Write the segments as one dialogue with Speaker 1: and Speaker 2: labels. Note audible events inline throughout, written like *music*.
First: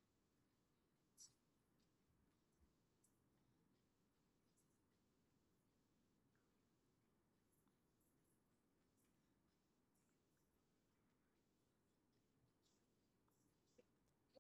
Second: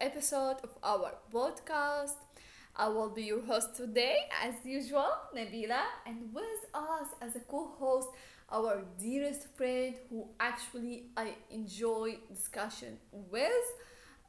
Speaker 1: episode of our podcast. I will be your host today, as usual, Nabila, and with us as a co host, our dearest friend who actually I enjoy discussion with.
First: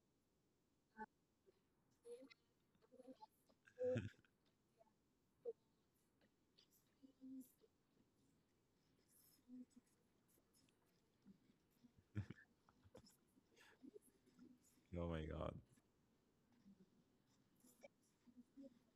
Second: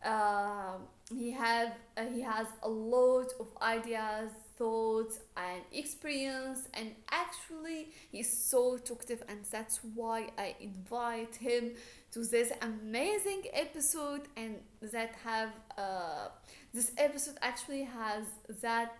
Speaker 1: Um, he has a lot of ideas, thoughts, and experience, and actually he's so talkative, and that's why I invite him to this amazing episode and that
Speaker 2: Yo.
Speaker 1: have uh, this episode actually has that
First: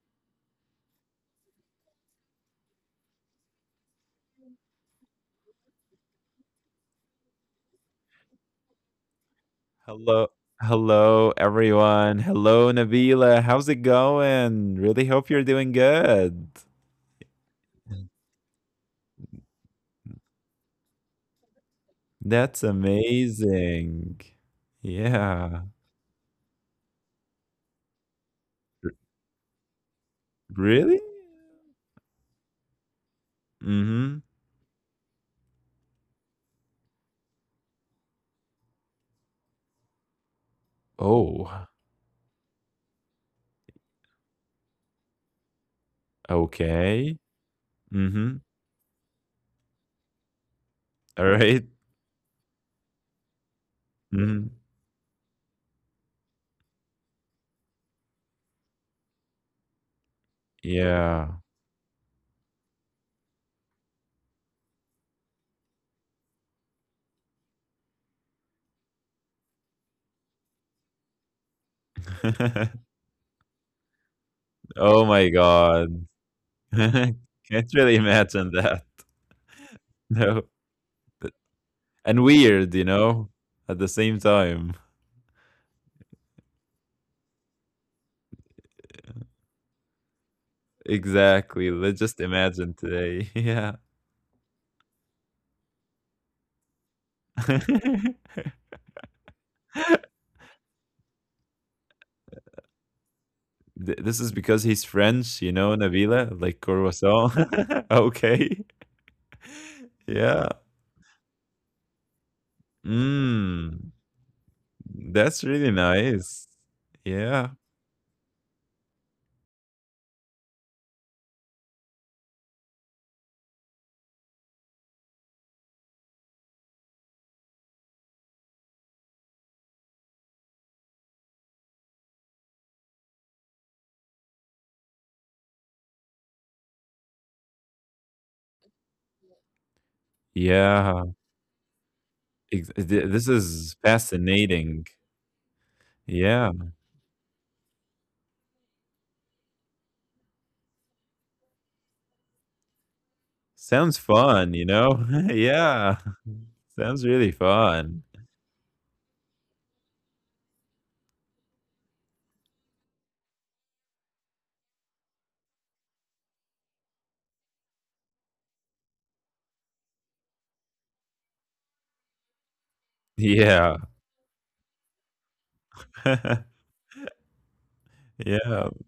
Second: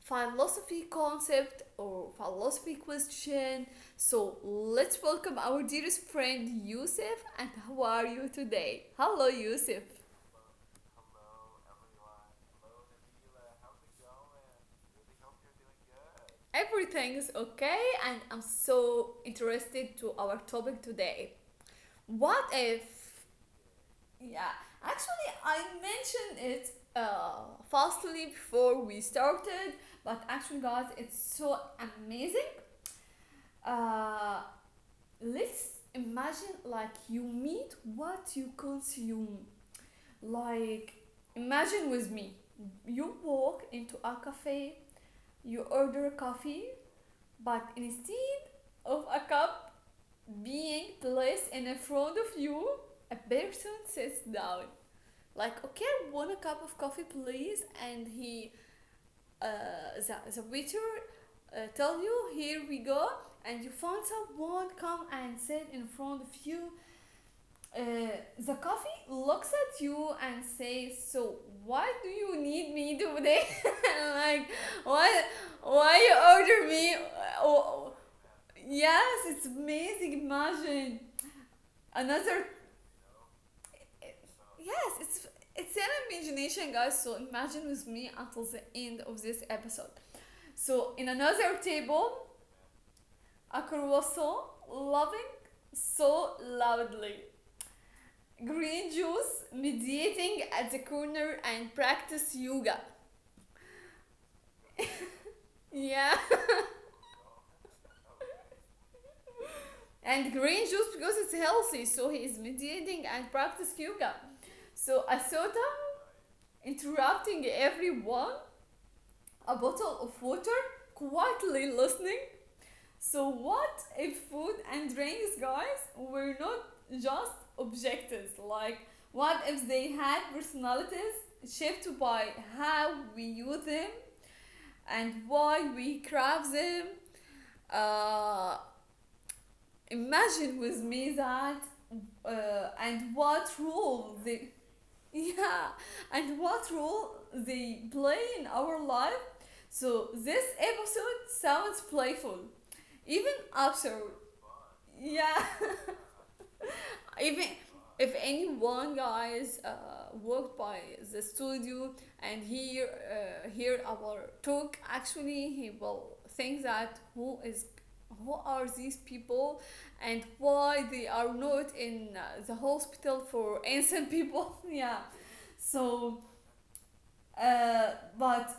Speaker 1: philosophy concept or philosophy question. So let's welcome our dearest friend Yusuf. And how are you today? Hello, Yusuf.
Speaker 2: Hello, hello everyone. Hello Nabila. How's it going? Really hope you're doing good.
Speaker 1: Everything is okay, and I'm so interested to our topic today. What
Speaker 2: That's
Speaker 1: if?
Speaker 2: amazing.
Speaker 1: Yeah, actually,
Speaker 2: Yeah.
Speaker 1: I mentioned it falsely before
Speaker 2: R-
Speaker 1: we started, but actually, guys,
Speaker 2: Really?
Speaker 1: it's so amazing.
Speaker 2: Mm-hmm.
Speaker 1: Uh, let's imagine like you meet what you consume. Like,
Speaker 2: Oh,
Speaker 1: imagine with me, you walk into a cafe, you order coffee,
Speaker 2: okay.
Speaker 1: but
Speaker 2: Mm-hmm.
Speaker 1: instead of a cup being
Speaker 2: All
Speaker 1: placed
Speaker 2: right.
Speaker 1: in front of you, a person sits
Speaker 2: Mm-hmm.
Speaker 1: down. Like, okay, one cup of coffee please, and he uh, the waiter
Speaker 2: Yeah.
Speaker 1: tell you, here we go, and you found someone come and sit in front of you. uh, the coffee looks at you and says, so why do you need
Speaker 2: *laughs*
Speaker 1: me today? *laughs* Like,
Speaker 2: Oh my
Speaker 1: why
Speaker 2: God.
Speaker 1: why you
Speaker 2: *laughs*
Speaker 1: order me?
Speaker 2: Can't really
Speaker 1: Oh, oh,
Speaker 2: imagine that.
Speaker 1: yes, it's
Speaker 2: No.
Speaker 1: amazing. Imagine.
Speaker 2: *laughs* And
Speaker 1: Another.
Speaker 2: weird, at the same time.
Speaker 1: Yes, it's an imagination, guys. So imagine with me until the end of this episode. So in another
Speaker 2: Exactly. Let's just
Speaker 1: table,
Speaker 2: imagine today. *laughs*
Speaker 1: a
Speaker 2: Yeah.
Speaker 1: croissant loving so loudly.
Speaker 2: *laughs*
Speaker 1: Green juice meditating at the corner and practice yoga.
Speaker 2: This is because he's French, you know,
Speaker 1: Yeah,
Speaker 2: Nabila, like croissant. *laughs* Okay. *laughs*
Speaker 1: and
Speaker 2: Yeah.
Speaker 1: green juice because it's healthy, so he is meditating and practice
Speaker 2: Mm.
Speaker 1: yoga. So a
Speaker 2: That's
Speaker 1: soda
Speaker 2: really nice. Yeah.
Speaker 1: interrupting everyone, a bottle of water quietly listening. So, what if food and drinks, guys, were not just objectives? Like, what if they had personalities shaped by how we use them and why we craft them? Uh, Imagine with
Speaker 2: Yeah.
Speaker 1: me that,
Speaker 2: This
Speaker 1: and
Speaker 2: is
Speaker 1: what role they,
Speaker 2: fascinating.
Speaker 1: *laughs* yeah,
Speaker 2: Yeah.
Speaker 1: and what role they play in our life. So, this episode sounds playful, even
Speaker 2: Sounds
Speaker 1: absurd.
Speaker 2: fun, you know? *laughs*
Speaker 1: Yeah.
Speaker 2: Yeah.
Speaker 1: *laughs*
Speaker 2: Sounds really
Speaker 1: Even
Speaker 2: fun.
Speaker 1: if any one guys walked by the studio and hear our talk, actually he will think that who are these people and why they are not in the hospital
Speaker 2: Yeah.
Speaker 1: for innocent people. *laughs* Yeah, so
Speaker 2: *laughs*
Speaker 1: uh,
Speaker 2: Yeah.
Speaker 1: but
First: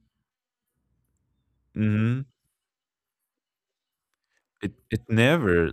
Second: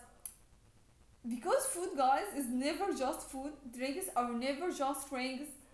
Speaker 1: because food
Speaker 2: Mhm.
Speaker 1: guys is never just food, drinks are never
Speaker 2: It
Speaker 1: just drinks.
Speaker 2: never,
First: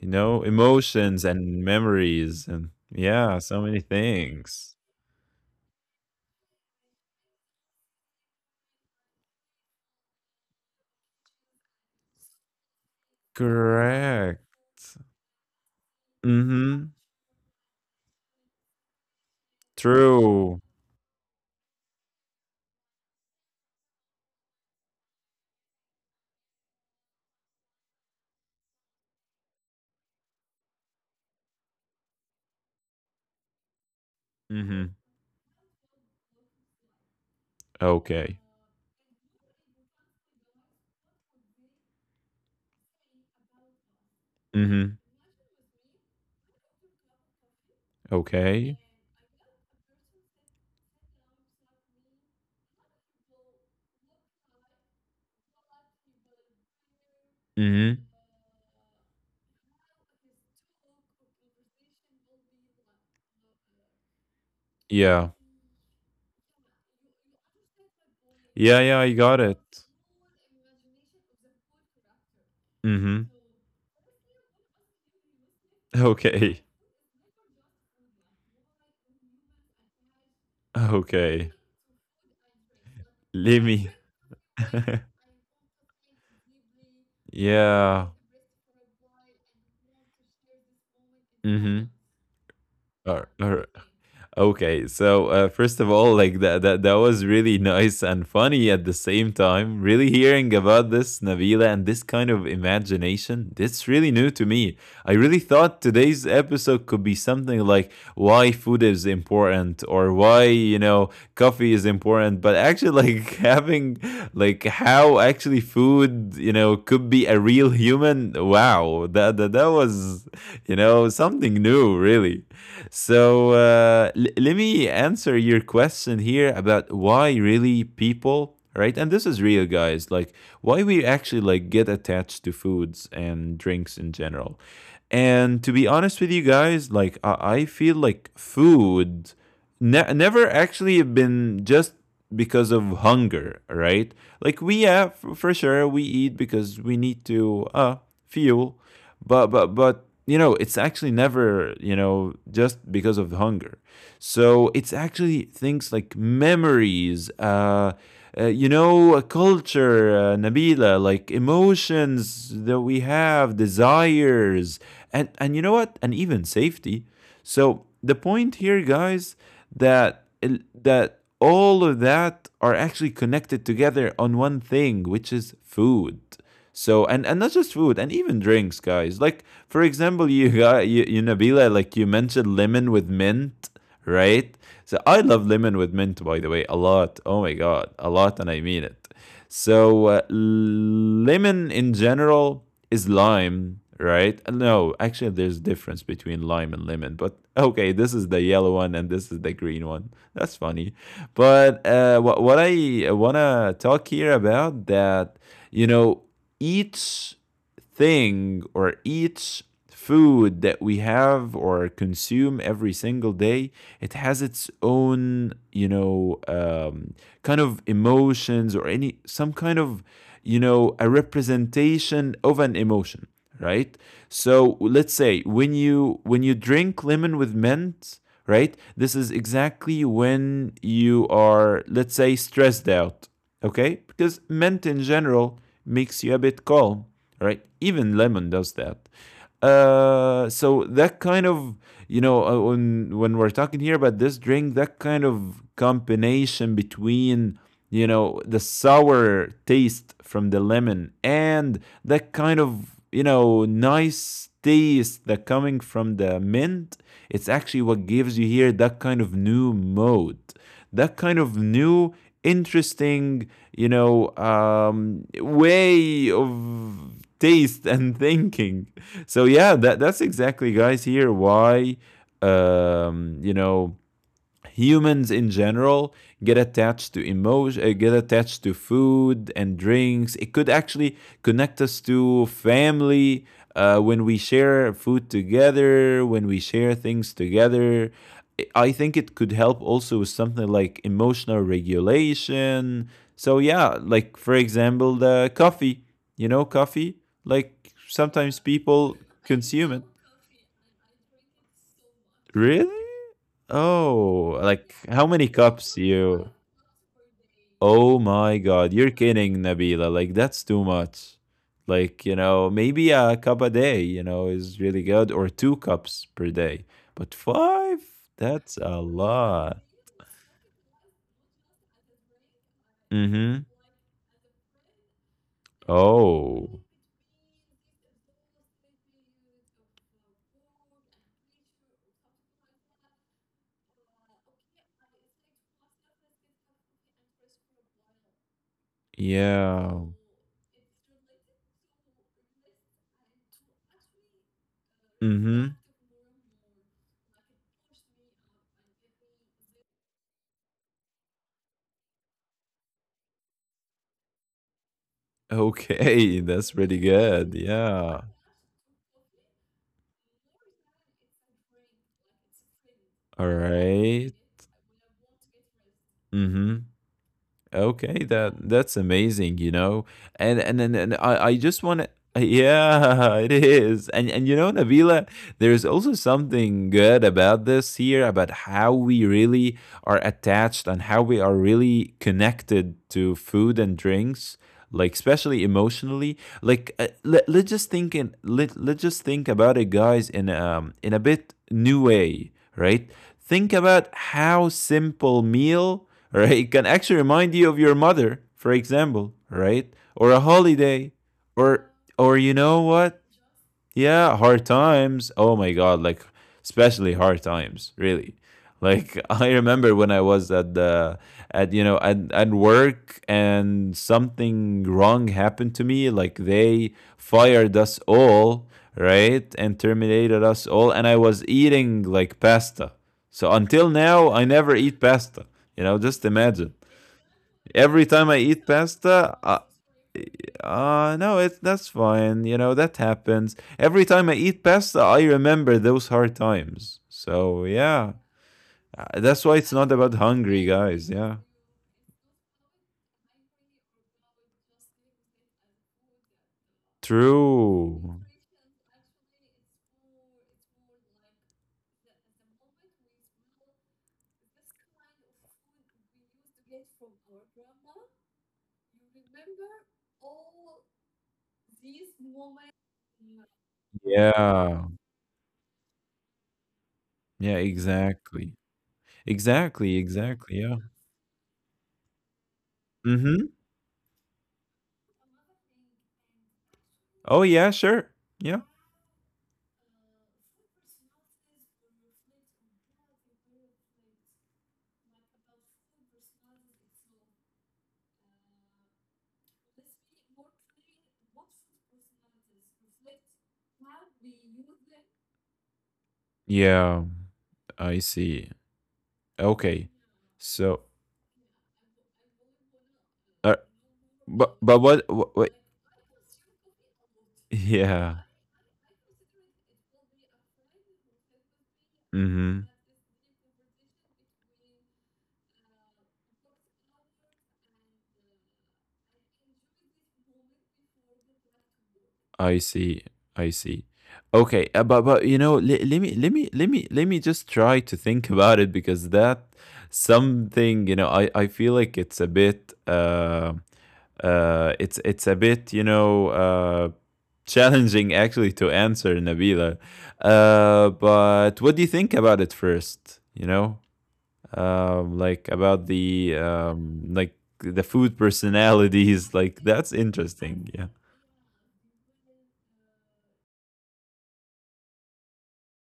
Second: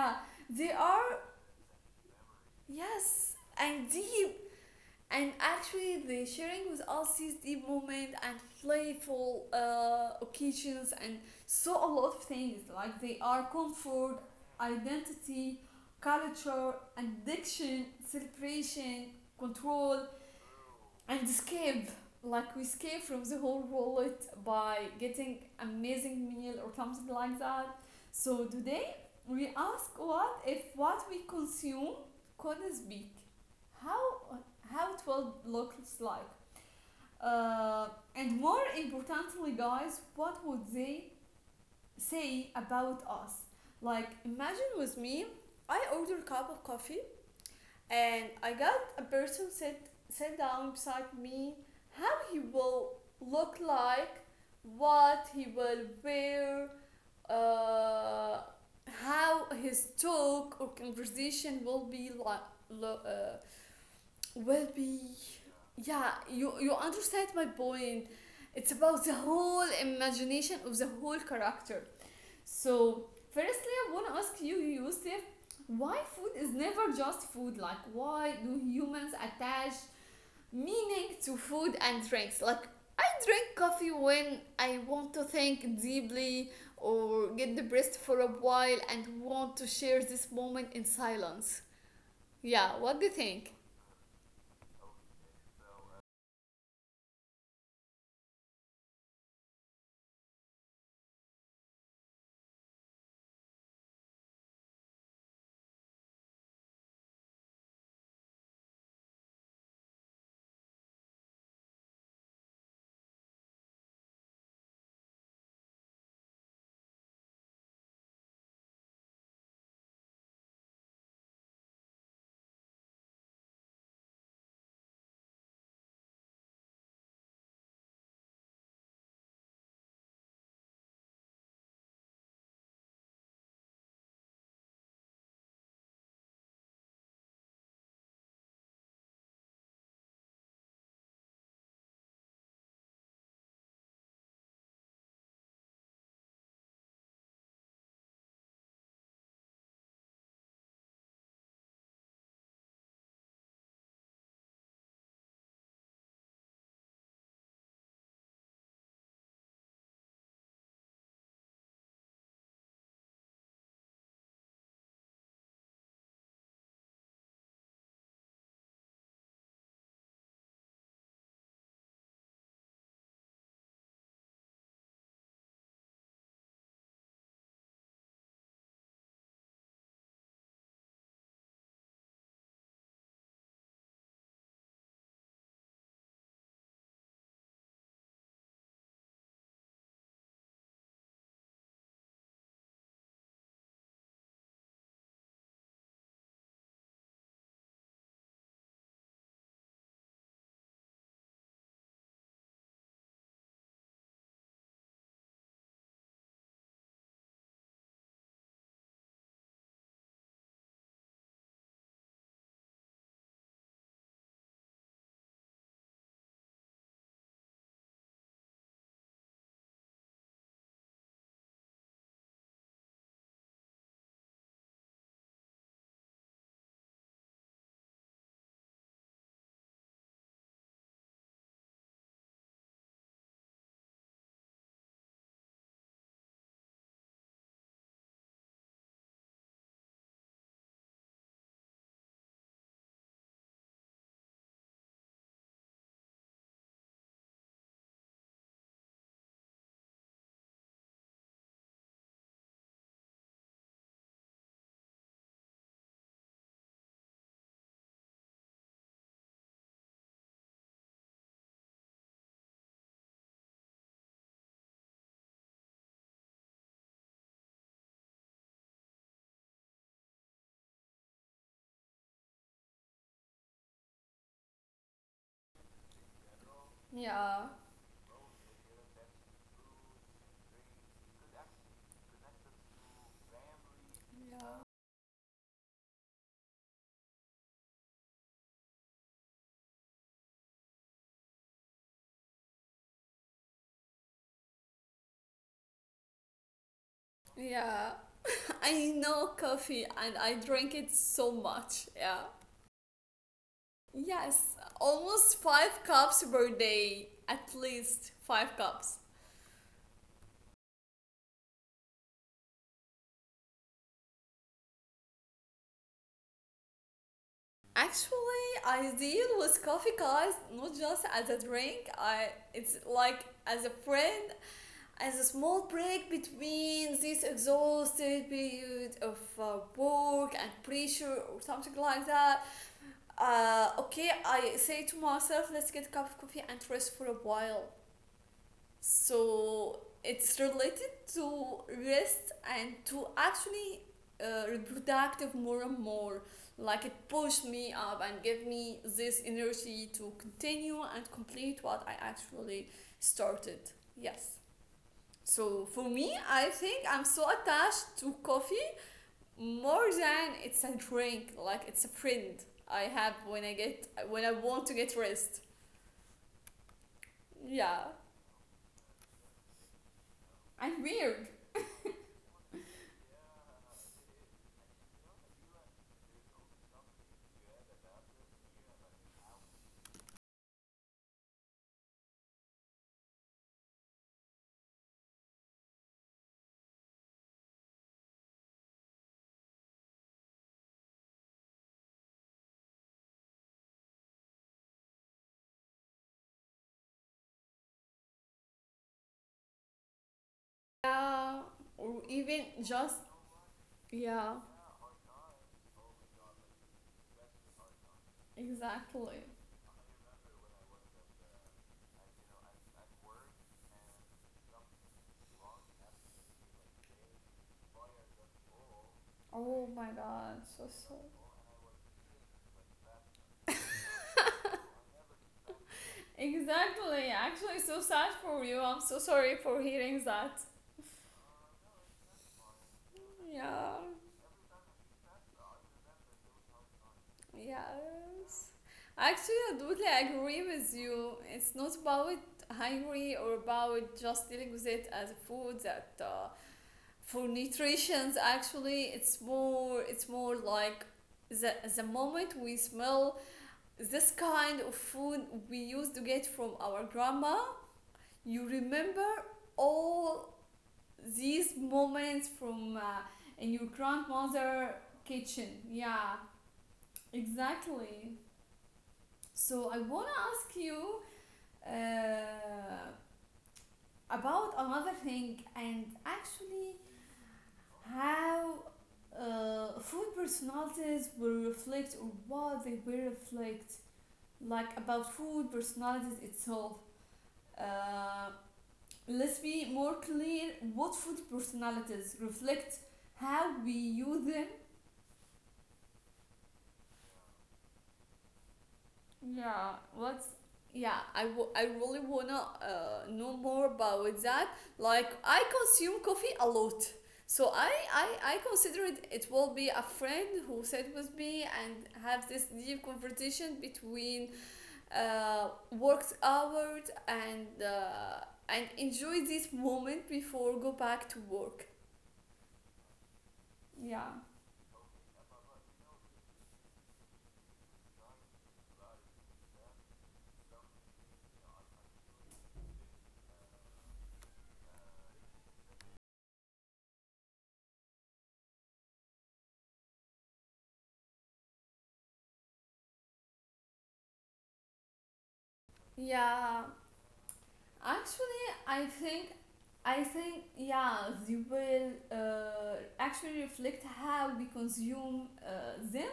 Speaker 2: you know,
Speaker 1: they are,
Speaker 2: emotions and memories and
Speaker 1: yes,
Speaker 2: yeah, so many
Speaker 1: and deep.
Speaker 2: things.
Speaker 1: And actually, the sharing was us is the moment and playful occasions, and so a lot of things like they are comfort,
Speaker 2: Correct.
Speaker 1: identity, culture,
Speaker 2: Mhm.
Speaker 1: addiction, celebration, control,
Speaker 2: True.
Speaker 1: and escape. Like we escape from the whole world by getting amazing meal or something like that. So today we ask, what if what we consume could speak? How how it
Speaker 2: Mhm.
Speaker 1: will look like, uh, and
Speaker 2: Okay.
Speaker 1: more importantly guys, what would they say about us? Like imagine
Speaker 2: Mhm.
Speaker 1: with me, I order a cup of coffee and I
Speaker 2: Okay.
Speaker 1: got a person sit down beside me. How he will look like, what he will wear,
Speaker 2: Mhm.
Speaker 1: uh, how his talk or conversation will be like uh, will be
Speaker 2: Yeah.
Speaker 1: yeah, you understand my point. It's
Speaker 2: Yeah,
Speaker 1: about
Speaker 2: yeah,
Speaker 1: the
Speaker 2: I got
Speaker 1: whole
Speaker 2: it.
Speaker 1: imagination of the whole character. So,
Speaker 2: Mhm.
Speaker 1: firstly, I want to ask you, Yusuf, why food is
Speaker 2: Okay.
Speaker 1: never
Speaker 2: *laughs*
Speaker 1: just food? Like, why do humans attach meaning to
Speaker 2: Okay.
Speaker 1: food and drinks? Like, I drink
Speaker 2: Let
Speaker 1: coffee
Speaker 2: me.
Speaker 1: when I
Speaker 2: *laughs*
Speaker 1: want to think deeply or get depressed for
Speaker 2: Yeah.
Speaker 1: a while and want to share this moment in silence.
Speaker 2: Mhm.
Speaker 1: Yeah, what do you think?
Speaker 2: Alright. Okay, so first of all, like that was really nice and funny at the same time. Really hearing about this Nabila and this kind of imagination, that's really new to me. I really thought today's episode could be something like why food is important or why, you know, coffee is important, but actually, like, *laughs* having like how actually food, you know, could be a real human. Wow, that was, you know, something new really. *laughs* So let me answer your question here about why really people, right? And this is real, guys, like why we actually like get attached to foods and drinks in general. And to be honest with you guys, I feel like food never actually been just because of hunger, right? Like, we have, for sure we eat because we need to fuel, but you know, it's actually never, you know, just because of the hunger. So it's actually things like memories, you know, a culture, Nabila, like emotions that we have, desires. And you know what, and even safety. So the point here, guys, that that all of that are actually connected together on one thing, which is food. So and not just food and even drinks, guys. Like for example, you Nabila, like you mentioned lemon with mint, right? So I love lemon with mint, by the way, a lot. Oh my god, a lot, and I mean it. So lemon in general is lime, right? No, actually, there's difference between lime and lemon, but okay, this is the yellow one and this is the green one. That's funny, but what I wanna talk here about that, you know, eats thing or each food that we have or consume every single day, it has its own, you know, kind of emotions or any some kind of, you know, a representation of an emotion, right? So let's say when you drink lemon with mint, right, this is exactly when you are, let's say, stressed out. Okay, because mint in general makes you a bit calm, right? Even lemon does that. So that kind of, you know, when we're talking here about this drink, that kind of combination between, you know, the sour taste from the lemon and that kind of, you know, nice taste that coming from the mint, it's actually what gives you here that kind of new mode, that kind of new interesting, you know, way of taste and *laughs* thinking. So yeah, that that's exactly, guys. Here, why you know, humans in general get attached to
Speaker 1: Yeah.
Speaker 2: emotion, get attached to food and drinks. It could actually connect us to family, when we
Speaker 1: Yeah.
Speaker 2: share food together, when we share things together. I think it could help also with something like emotional regulation. So yeah, like for example, the coffee, you know, coffee,
Speaker 1: Yeah,
Speaker 2: like
Speaker 1: *laughs*
Speaker 2: sometimes
Speaker 1: I know
Speaker 2: people
Speaker 1: coffee
Speaker 2: consume
Speaker 1: and
Speaker 2: it
Speaker 1: I drink it so much. Yeah.
Speaker 2: really.
Speaker 1: Yes,
Speaker 2: Oh, like
Speaker 1: almost
Speaker 2: how many
Speaker 1: five
Speaker 2: cups
Speaker 1: cups per
Speaker 2: you.
Speaker 1: day. At least
Speaker 2: Oh
Speaker 1: five
Speaker 2: my
Speaker 1: cups.
Speaker 2: God, you're kidding, Nabila. Like, that's too much. Like, you know, maybe a cup a day, you know, is really good, or two cups per day. But five,
Speaker 1: Actually, I
Speaker 2: that's a
Speaker 1: deal with coffee
Speaker 2: lot.
Speaker 1: guys not just as a drink. I it's like as a
Speaker 2: Mm-hmm.
Speaker 1: friend, as a small break between
Speaker 2: Oh,
Speaker 1: this exhausted period of work and pressure or something like that. Okay, I say to myself, let's get a cup of coffee and rest for a while. So
Speaker 2: yeah.
Speaker 1: it's related to rest and to actually reproductive more and
Speaker 2: Mm-hmm.
Speaker 1: more. Like it pushed me up and gave me this energy to continue and complete what I actually started. Yes. So for me, I
Speaker 2: Okay, *laughs*
Speaker 1: think
Speaker 2: that's
Speaker 1: I'm
Speaker 2: pretty
Speaker 1: so
Speaker 2: good.
Speaker 1: attached to
Speaker 2: Yeah.
Speaker 1: coffee more than it's a drink. Like it's a friend I have when I
Speaker 2: All
Speaker 1: get when I
Speaker 2: right.
Speaker 1: want to get rest.
Speaker 2: Mm-hmm.
Speaker 1: Yeah,
Speaker 2: Okay, that's amazing, you know. And
Speaker 1: I'm
Speaker 2: and and,
Speaker 1: weird.
Speaker 2: and I, I just want to, yeah, *laughs* it is. And you know, Nabila, there's also something good about this here, about how we really are attached and how we are really connected to food and drinks, like especially emotionally. Let's just think in let's just think about it, guys, in a bit new way, right? Think about how simple meal *laughs* right can actually remind you of your mother, for example, right? Or a holiday
Speaker 1: Yeah, or
Speaker 2: or
Speaker 1: even
Speaker 2: or you
Speaker 1: just.
Speaker 2: know what,
Speaker 1: Yeah,
Speaker 2: yeah, hard times. Oh my god, like especially hard times, really.
Speaker 1: exactly.
Speaker 2: Like *laughs* I remember when I was at the, at you know at work, and something wrong happened to me, like they fired us all,
Speaker 1: Oh
Speaker 2: right?
Speaker 1: my
Speaker 2: And
Speaker 1: god,
Speaker 2: terminated
Speaker 1: so
Speaker 2: us
Speaker 1: sad.
Speaker 2: all, and I was eating like pasta. So until now I never eat pasta. You know, just imagine.
Speaker 1: Exactly, actually, so sad
Speaker 2: Every
Speaker 1: for
Speaker 2: time I
Speaker 1: you. I'm
Speaker 2: eat
Speaker 1: so sorry
Speaker 2: pasta,
Speaker 1: for
Speaker 2: I,
Speaker 1: hearing that.
Speaker 2: uh, no, it's that's fine. You know, that happens.
Speaker 1: Yeah,
Speaker 2: Every time I eat pasta, I remember those hard times. So, yeah.
Speaker 1: yes. Actually, I
Speaker 2: That's why
Speaker 1: totally
Speaker 2: it's not
Speaker 1: agree
Speaker 2: about
Speaker 1: with
Speaker 2: hungry,
Speaker 1: you.
Speaker 2: guys.
Speaker 1: It's
Speaker 2: Yeah.
Speaker 1: not about hungry or about just dealing with it as food that for nutrition.
Speaker 2: True.
Speaker 1: Actually, it's more. It's more like the moment we smell this kind of food we used to get from our grandma. You remember all these moments from in your grandmother
Speaker 2: Yeah.
Speaker 1: kitchen. Yeah,
Speaker 2: Yeah,
Speaker 1: exactly.
Speaker 2: exactly.
Speaker 1: So I
Speaker 2: Exactly,
Speaker 1: wanna ask
Speaker 2: exactly. Yeah.
Speaker 1: you uh,
Speaker 2: Mhm.
Speaker 1: about another thing, and actually
Speaker 2: Oh, yeah, sure.
Speaker 1: how
Speaker 2: Yeah.
Speaker 1: food personalities will reflect, or what they will reflect, like about food personalities itself. Uh, Let's be more clear what food personalities reflect, how we view them.
Speaker 2: Yeah, I see.
Speaker 1: Yeah,
Speaker 2: Okay.
Speaker 1: what's yeah,
Speaker 2: So,
Speaker 1: I really wanna know more
Speaker 2: uh,
Speaker 1: about that.
Speaker 2: but
Speaker 1: Like, I
Speaker 2: what? Wait.
Speaker 1: consume coffee a lot. So I
Speaker 2: Yeah.
Speaker 1: considered it will be a friend who sat with me and have this
Speaker 2: Mm-hmm.
Speaker 1: deep conversation between work hours and enjoy this moment before go back to work.
Speaker 2: I see. I see.
Speaker 1: Yeah.
Speaker 2: Okay, but you know, let me just try to think *laughs* about it because that something, you know, I feel like it's a bit it's a bit, you know, challenging actually to answer Nabila. But what do you think about it first? You know, like about the
Speaker 1: Yeah,
Speaker 2: like the food
Speaker 1: actually, I think,
Speaker 2: personalities. *laughs* Like
Speaker 1: I
Speaker 2: that's
Speaker 1: think,
Speaker 2: interesting.
Speaker 1: yeah,
Speaker 2: Yeah.
Speaker 1: they will actually reflect how we consume them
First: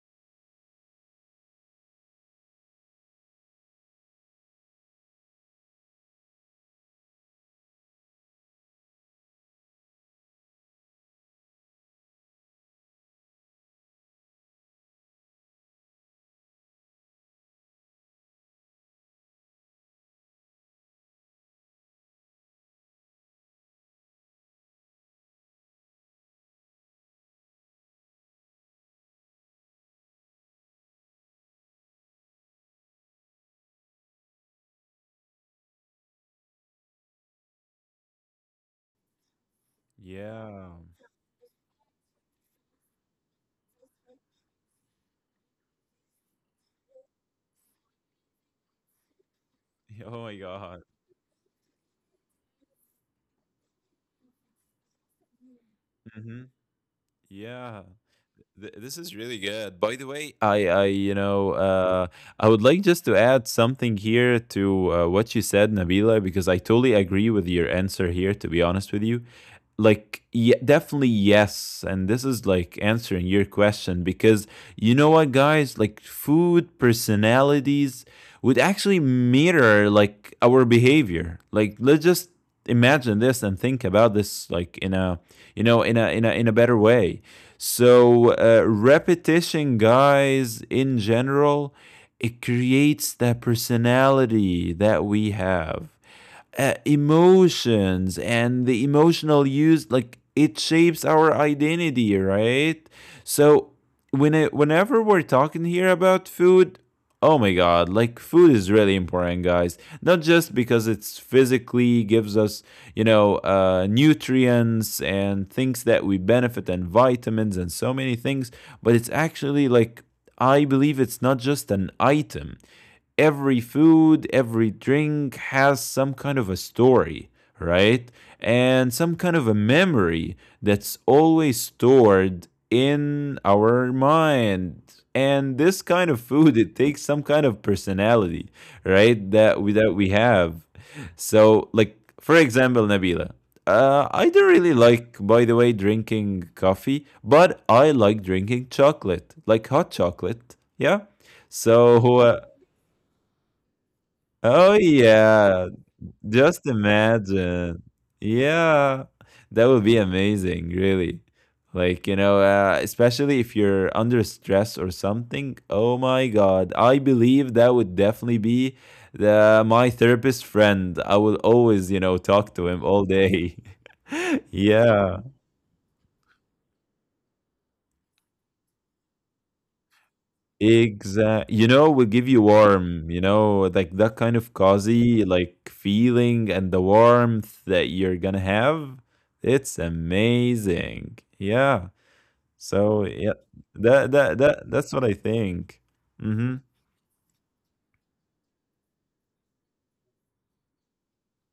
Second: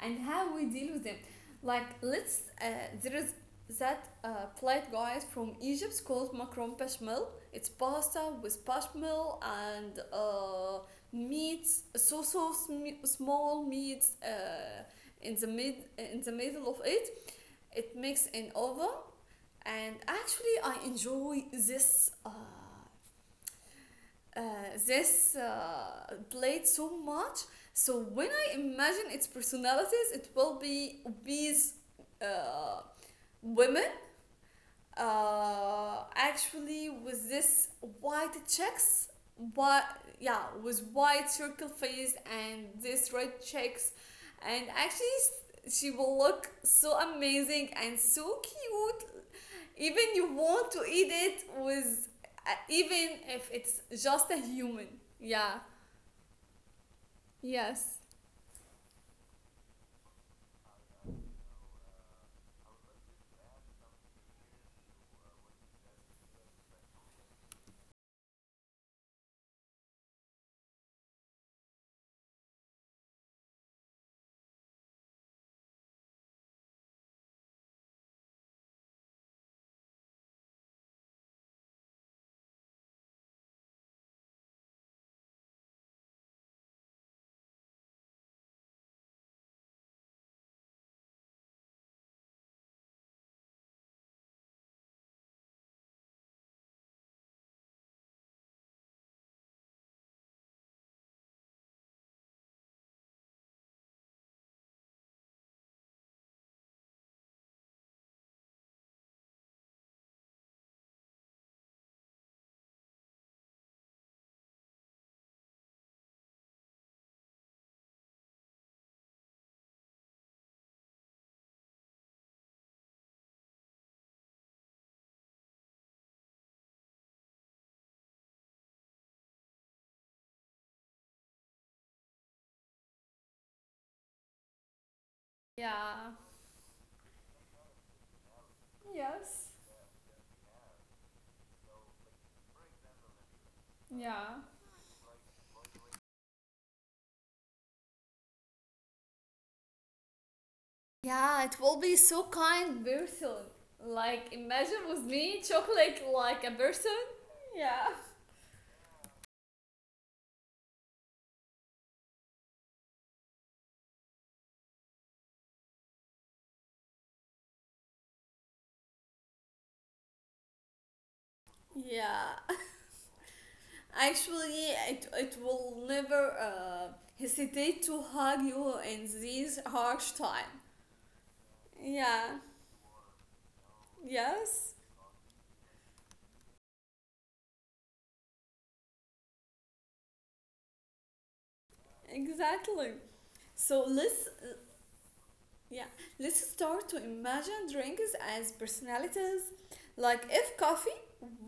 Speaker 1: and how we deal with them. Like, there is that plate, guys, from Egypt called macaron bechamel. It's pasta with bechamel and meats, small meats in the mid in the middle of it. It makes an oven, and actually I enjoy this uh, this blade so much. So when I imagine its personalities, it will be these uh, women actually with this white checks, but yeah,
Speaker 2: Yeah.
Speaker 1: with white circle face and this red checks. And actually she will look so amazing and so cute,
Speaker 2: *laughs* Yeah, oh
Speaker 1: even
Speaker 2: my
Speaker 1: you
Speaker 2: God.
Speaker 1: want to eat it with even if it's just a human. Yeah.
Speaker 2: Hmm. Yeah.
Speaker 1: Yes.
Speaker 2: This is really good. By the way, you know, I would like just to add something here to what you said, Nabila, because I totally agree with your answer here. To be honest with you, like, yeah, definitely yes. And this is like answering your question because you know what, guys, like food personalities would actually mirror like our behavior. Like, let's just imagine this and think about this like in a, you know, in a better way. So, repetition, guys, in general, it creates the personality that we have. Emotions and the emotional use, like it shapes our identity, right? So, when it, whenever we're talking here about food, oh my god, like food is really important, guys. Not just because it's physically gives us, you know, nutrients and things that we benefit and vitamins and so many things, but it's actually like, I believe it's not just an item. Every food, every drink has some kind of a story, right? And some kind of a memory that's always stored in our mind. And this kind
Speaker 1: Yeah.
Speaker 2: of food, it takes some kind of personality, right?
Speaker 1: Yes.
Speaker 2: That we have. So, like for example, Nabila, I
Speaker 1: Yeah.
Speaker 2: don't really like, by the way, drinking coffee, but I like drinking chocolate, like hot chocolate. Yeah.
Speaker 1: Yeah, it will be
Speaker 2: So,
Speaker 1: so kind person. Like
Speaker 2: oh
Speaker 1: imagine with me
Speaker 2: yeah,
Speaker 1: chocolate like a
Speaker 2: just
Speaker 1: person.
Speaker 2: imagine.
Speaker 1: Yeah.
Speaker 2: Yeah, that would be amazing, really. Like, you know, especially if you're under stress or something. Oh my God, I believe that would definitely be the my therapist friend. I will always, you know,
Speaker 1: Yeah,
Speaker 2: talk to him all day. *laughs*
Speaker 1: actually it,
Speaker 2: Yeah.
Speaker 1: it will never hesitate to hug you in these harsh time.
Speaker 2: Exact. You know, will give
Speaker 1: Yeah.
Speaker 2: you warm. You know, like that kind of
Speaker 1: Yes.
Speaker 2: cozy like feeling and the warmth that you're gonna have. It's amazing. Yeah.
Speaker 1: Exactly.
Speaker 2: So yeah,
Speaker 1: So
Speaker 2: that
Speaker 1: let's
Speaker 2: that that that's what I think.
Speaker 1: yeah, let's
Speaker 2: Mm-hmm.
Speaker 1: start to imagine drinks as personalities. Like if coffee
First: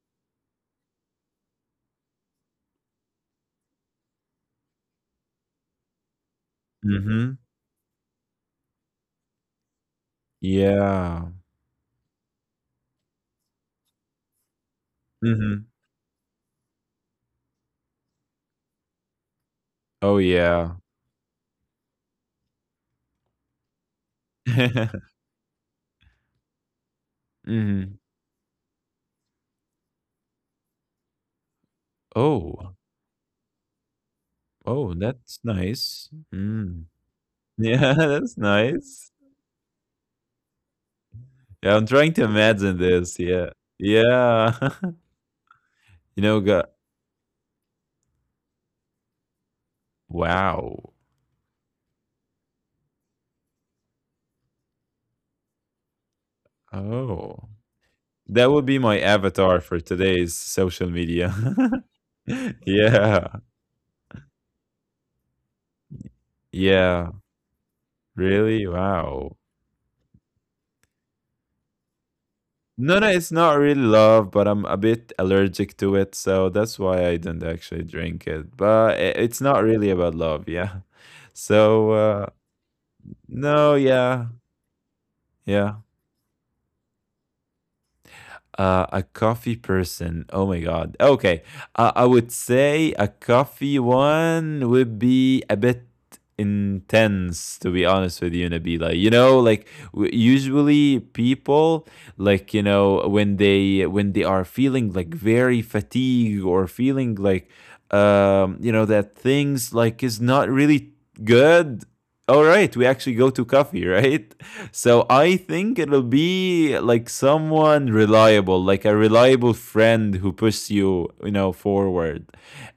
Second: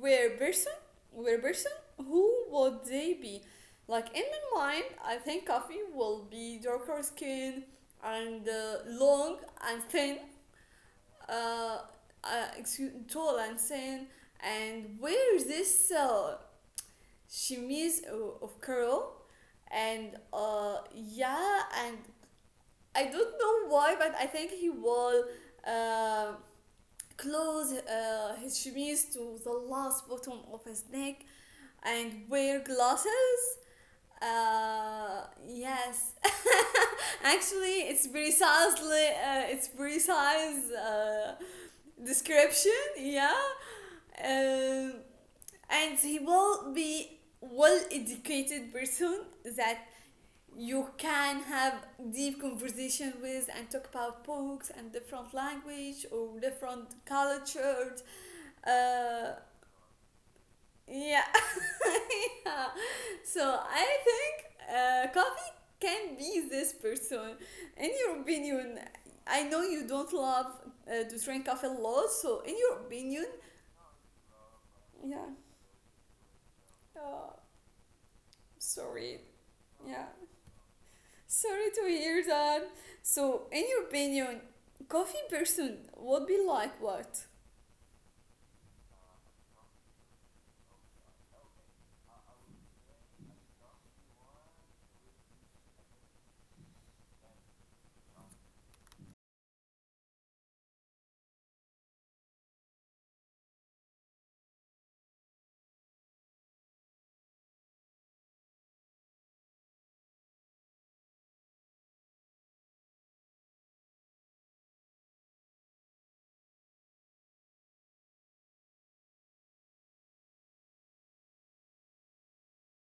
Speaker 1: were person, were person, who would they be? Like in my mind, I think coffee will be darker
Speaker 2: Mm-hmm.
Speaker 1: skin and long and thin,
Speaker 2: Yeah.
Speaker 1: uh, excuse, tall and thin, and wears
Speaker 2: Mm-hmm.
Speaker 1: this chemise of curl, and
Speaker 2: Oh yeah.
Speaker 1: yeah, and I don't know why, but I think he
Speaker 2: *laughs*
Speaker 1: will uh, close
Speaker 2: Mm-hmm.
Speaker 1: his chemise to the last bottom of his neck and wear
Speaker 2: Oh.
Speaker 1: glasses.
Speaker 2: Oh, that's nice.
Speaker 1: Yes,
Speaker 2: Mm.
Speaker 1: *laughs*
Speaker 2: Yeah,
Speaker 1: actually,
Speaker 2: *laughs* that's nice.
Speaker 1: it's precise
Speaker 2: Yeah, I'm trying to
Speaker 1: description.
Speaker 2: imagine this.
Speaker 1: Yeah,
Speaker 2: Yeah. Yeah.
Speaker 1: um, and
Speaker 2: *laughs* you
Speaker 1: he
Speaker 2: know, gu-
Speaker 1: will be well educated person that
Speaker 2: Wow.
Speaker 1: you can have deep conversation with and talk about books and different language or different
Speaker 2: Oh,
Speaker 1: cultures.
Speaker 2: that would be my
Speaker 1: Uh,
Speaker 2: avatar for today's social
Speaker 1: yeah.
Speaker 2: media. *laughs*
Speaker 1: *laughs*
Speaker 2: Yeah.
Speaker 1: So I think coffee can be this
Speaker 2: Yeah.
Speaker 1: person. In your
Speaker 2: Really?
Speaker 1: opinion, I
Speaker 2: Wow.
Speaker 1: know you don't love to drink coffee a lot. So in your
Speaker 2: No, no,
Speaker 1: opinion,
Speaker 2: it's not really love, but I'm a bit
Speaker 1: yeah.
Speaker 2: allergic to it. So that's why I
Speaker 1: Uh,
Speaker 2: didn't actually drink it.
Speaker 1: Sorry.
Speaker 2: It's not really
Speaker 1: Yeah.
Speaker 2: about love. Yeah.
Speaker 1: Sorry to
Speaker 2: So,
Speaker 1: hear that. So, in
Speaker 2: no,
Speaker 1: your
Speaker 2: yeah.
Speaker 1: opinion, coffee person
Speaker 2: Yeah.
Speaker 1: would be like what?
Speaker 2: A coffee person. Oh my god. Okay. I would say a coffee one would be a bit intense, to be honest with you Nabila. You know, like usually people like, you know, when they are feeling like very fatigued or feeling like, you know, that things like is not really good, all right we actually go to coffee. *laughs* Right, so I think it'll be like someone reliable, like a reliable friend who pushes you, you know, forward.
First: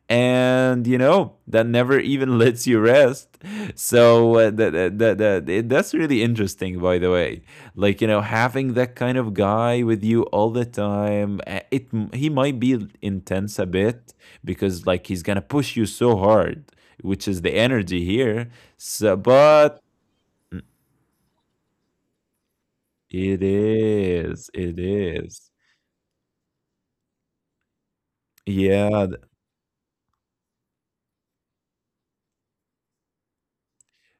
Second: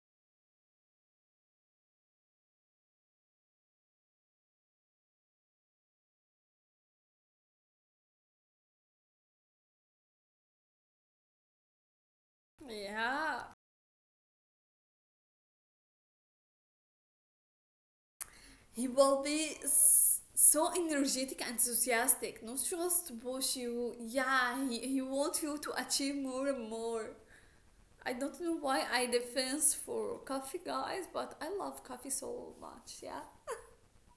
Speaker 2: And you know that never even *laughs* lets you rest. So that's really interesting, by the way. Like, having that kind of guy with you all the time, it he might be
Speaker 1: Yeah.
Speaker 2: intense a bit, because like he's gonna push you so hard, which is the energy here.
Speaker 1: He
Speaker 2: So,
Speaker 1: will be
Speaker 2: but
Speaker 1: so energetic and enthusiastic, not just
Speaker 2: it
Speaker 1: push you.
Speaker 2: is,
Speaker 1: Yeah,
Speaker 2: it
Speaker 1: he wants
Speaker 2: is.
Speaker 1: you to achieve more and more. I don't know why
Speaker 2: Yeah,
Speaker 1: I defense for coffee guys, but I love coffee so much. Yeah.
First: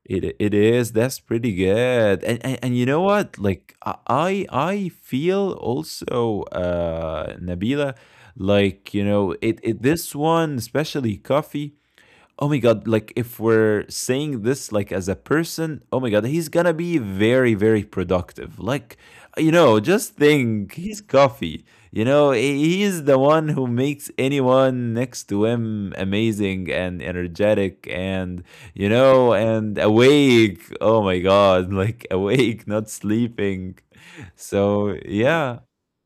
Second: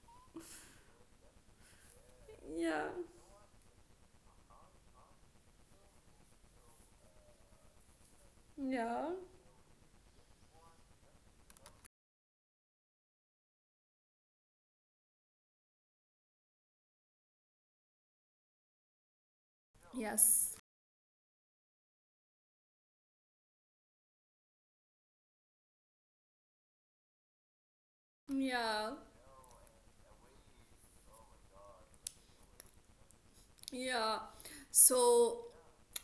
Speaker 2: it is. That's pretty good. And you
Speaker 1: Yeah.
Speaker 2: know what? Like, I feel also Nabila, like,
Speaker 1: Yeah.
Speaker 2: it this one, especially coffee. Oh my God, like if we're saying this like as a person, oh my God, he's gonna be very, very productive, like, just
Speaker 1: Yes.
Speaker 2: think he's coffee. He's the one who makes anyone next to him amazing and energetic, and you
Speaker 1: Yeah.
Speaker 2: know and awake, oh my God, *laughs* like awake, not sleeping.
Speaker 1: Yeah.
Speaker 2: So
Speaker 1: So
Speaker 2: yeah.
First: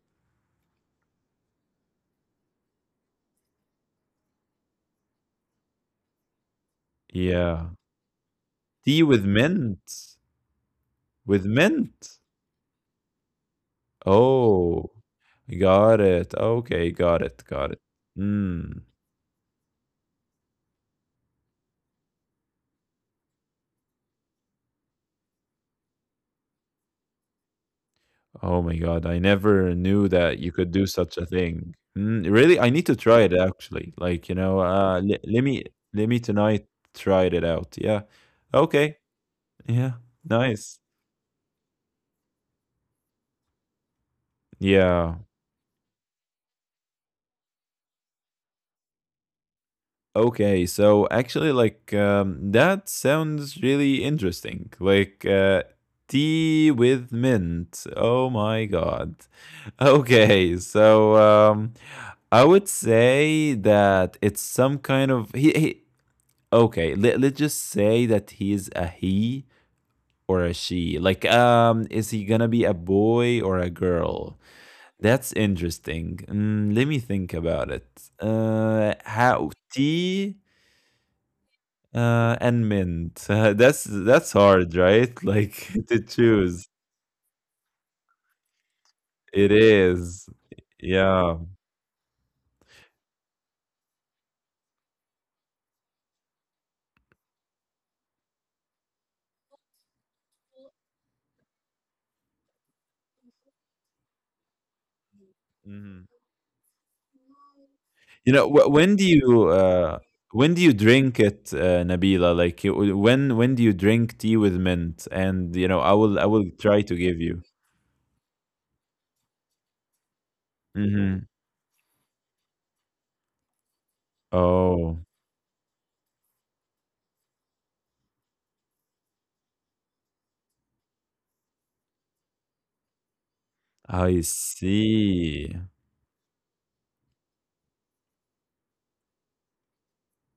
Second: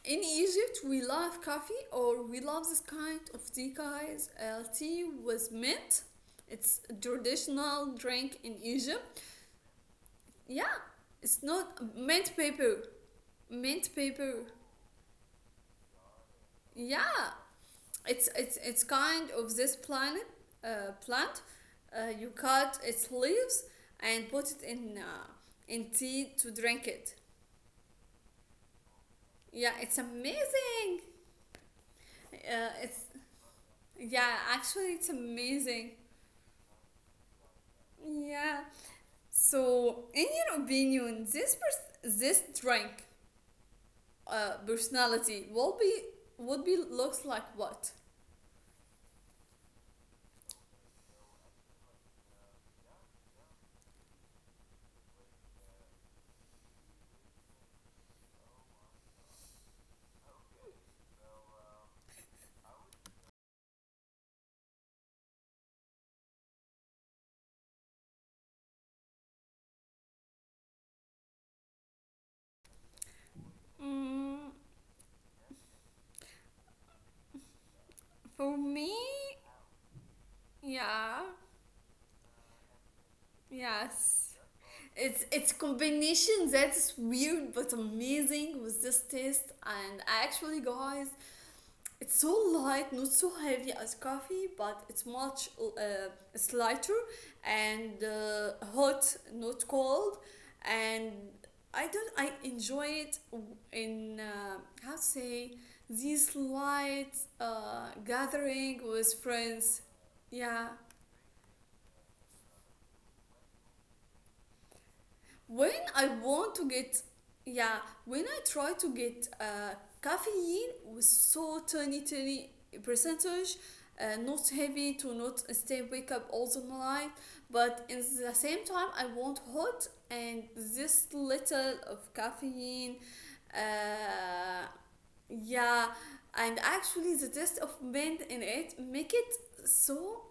Speaker 1: in Egypt, we love coffee, or we love this kind of tea, guys. Tea with mint. It's a
Speaker 2: Yeah,
Speaker 1: traditional drink in
Speaker 2: tea
Speaker 1: Egypt.
Speaker 2: with mint.
Speaker 1: Yeah, it's
Speaker 2: With
Speaker 1: not
Speaker 2: mint.
Speaker 1: mint paper. Mint paper.
Speaker 2: Oh, got it. Okay, got
Speaker 1: Yeah,
Speaker 2: it, got it.
Speaker 1: it's it's
Speaker 2: Mm.
Speaker 1: it's kind of this planet plant. You cut its leaves and put it in tea to drink it.
Speaker 2: Oh my God, I never
Speaker 1: Yeah, it's
Speaker 2: knew that you could do
Speaker 1: amazing.
Speaker 2: such a thing. Mm, really? I need to
Speaker 1: It's
Speaker 2: try it actually. Like, you
Speaker 1: Yeah,
Speaker 2: know,
Speaker 1: actually,
Speaker 2: le
Speaker 1: it's
Speaker 2: let me
Speaker 1: amazing.
Speaker 2: let me tonight try it out. Yeah.
Speaker 1: Yeah.
Speaker 2: Okay. Yeah.
Speaker 1: So, in your
Speaker 2: Nice.
Speaker 1: opinion, this this drink
Speaker 2: Yeah.
Speaker 1: personality will be would be looks like what?
Speaker 2: Okay, so actually, like, that sounds really interesting. Like, tea with mint. Oh my God. Okay, so I would say that it's some kind of he, okay, let's just say that he's a he or a she. Like, is he gonna be a boy or a girl?
Speaker 1: Mm,
Speaker 2: That's interesting. Let me think about it.
Speaker 1: for me,
Speaker 2: How tea,
Speaker 1: yeah,
Speaker 2: and mint. *laughs* that's
Speaker 1: yes.
Speaker 2: that's hard, right?
Speaker 1: It's
Speaker 2: Like, *laughs* to
Speaker 1: combination
Speaker 2: choose.
Speaker 1: that's weird but amazing with this
Speaker 2: It
Speaker 1: taste, and
Speaker 2: is.
Speaker 1: actually guys,
Speaker 2: Yeah.
Speaker 1: it's so light, not so heavy as coffee, but it's lighter, and hot, not cold. And I don't, I enjoy it in how to say,
Speaker 2: Mhm.
Speaker 1: this light
Speaker 2: You know,
Speaker 1: gathering with friends.
Speaker 2: when do
Speaker 1: Yeah.
Speaker 2: you drink it, Nabila? Like, when do you drink tea with mint? And,
Speaker 1: when
Speaker 2: I
Speaker 1: I
Speaker 2: will I will
Speaker 1: want to
Speaker 2: try to
Speaker 1: get,
Speaker 2: give you.
Speaker 1: Yeah, when I try to get caffeine with
Speaker 2: Hmm.
Speaker 1: so tiny, tiny percentage, not heavy
Speaker 2: Oh,
Speaker 1: to not stay wake up all the night, but in the same time I want hot and this little of caffeine.
Speaker 2: I
Speaker 1: Uh,
Speaker 2: see.
Speaker 1: yeah, and actually, the taste of mint in it make it so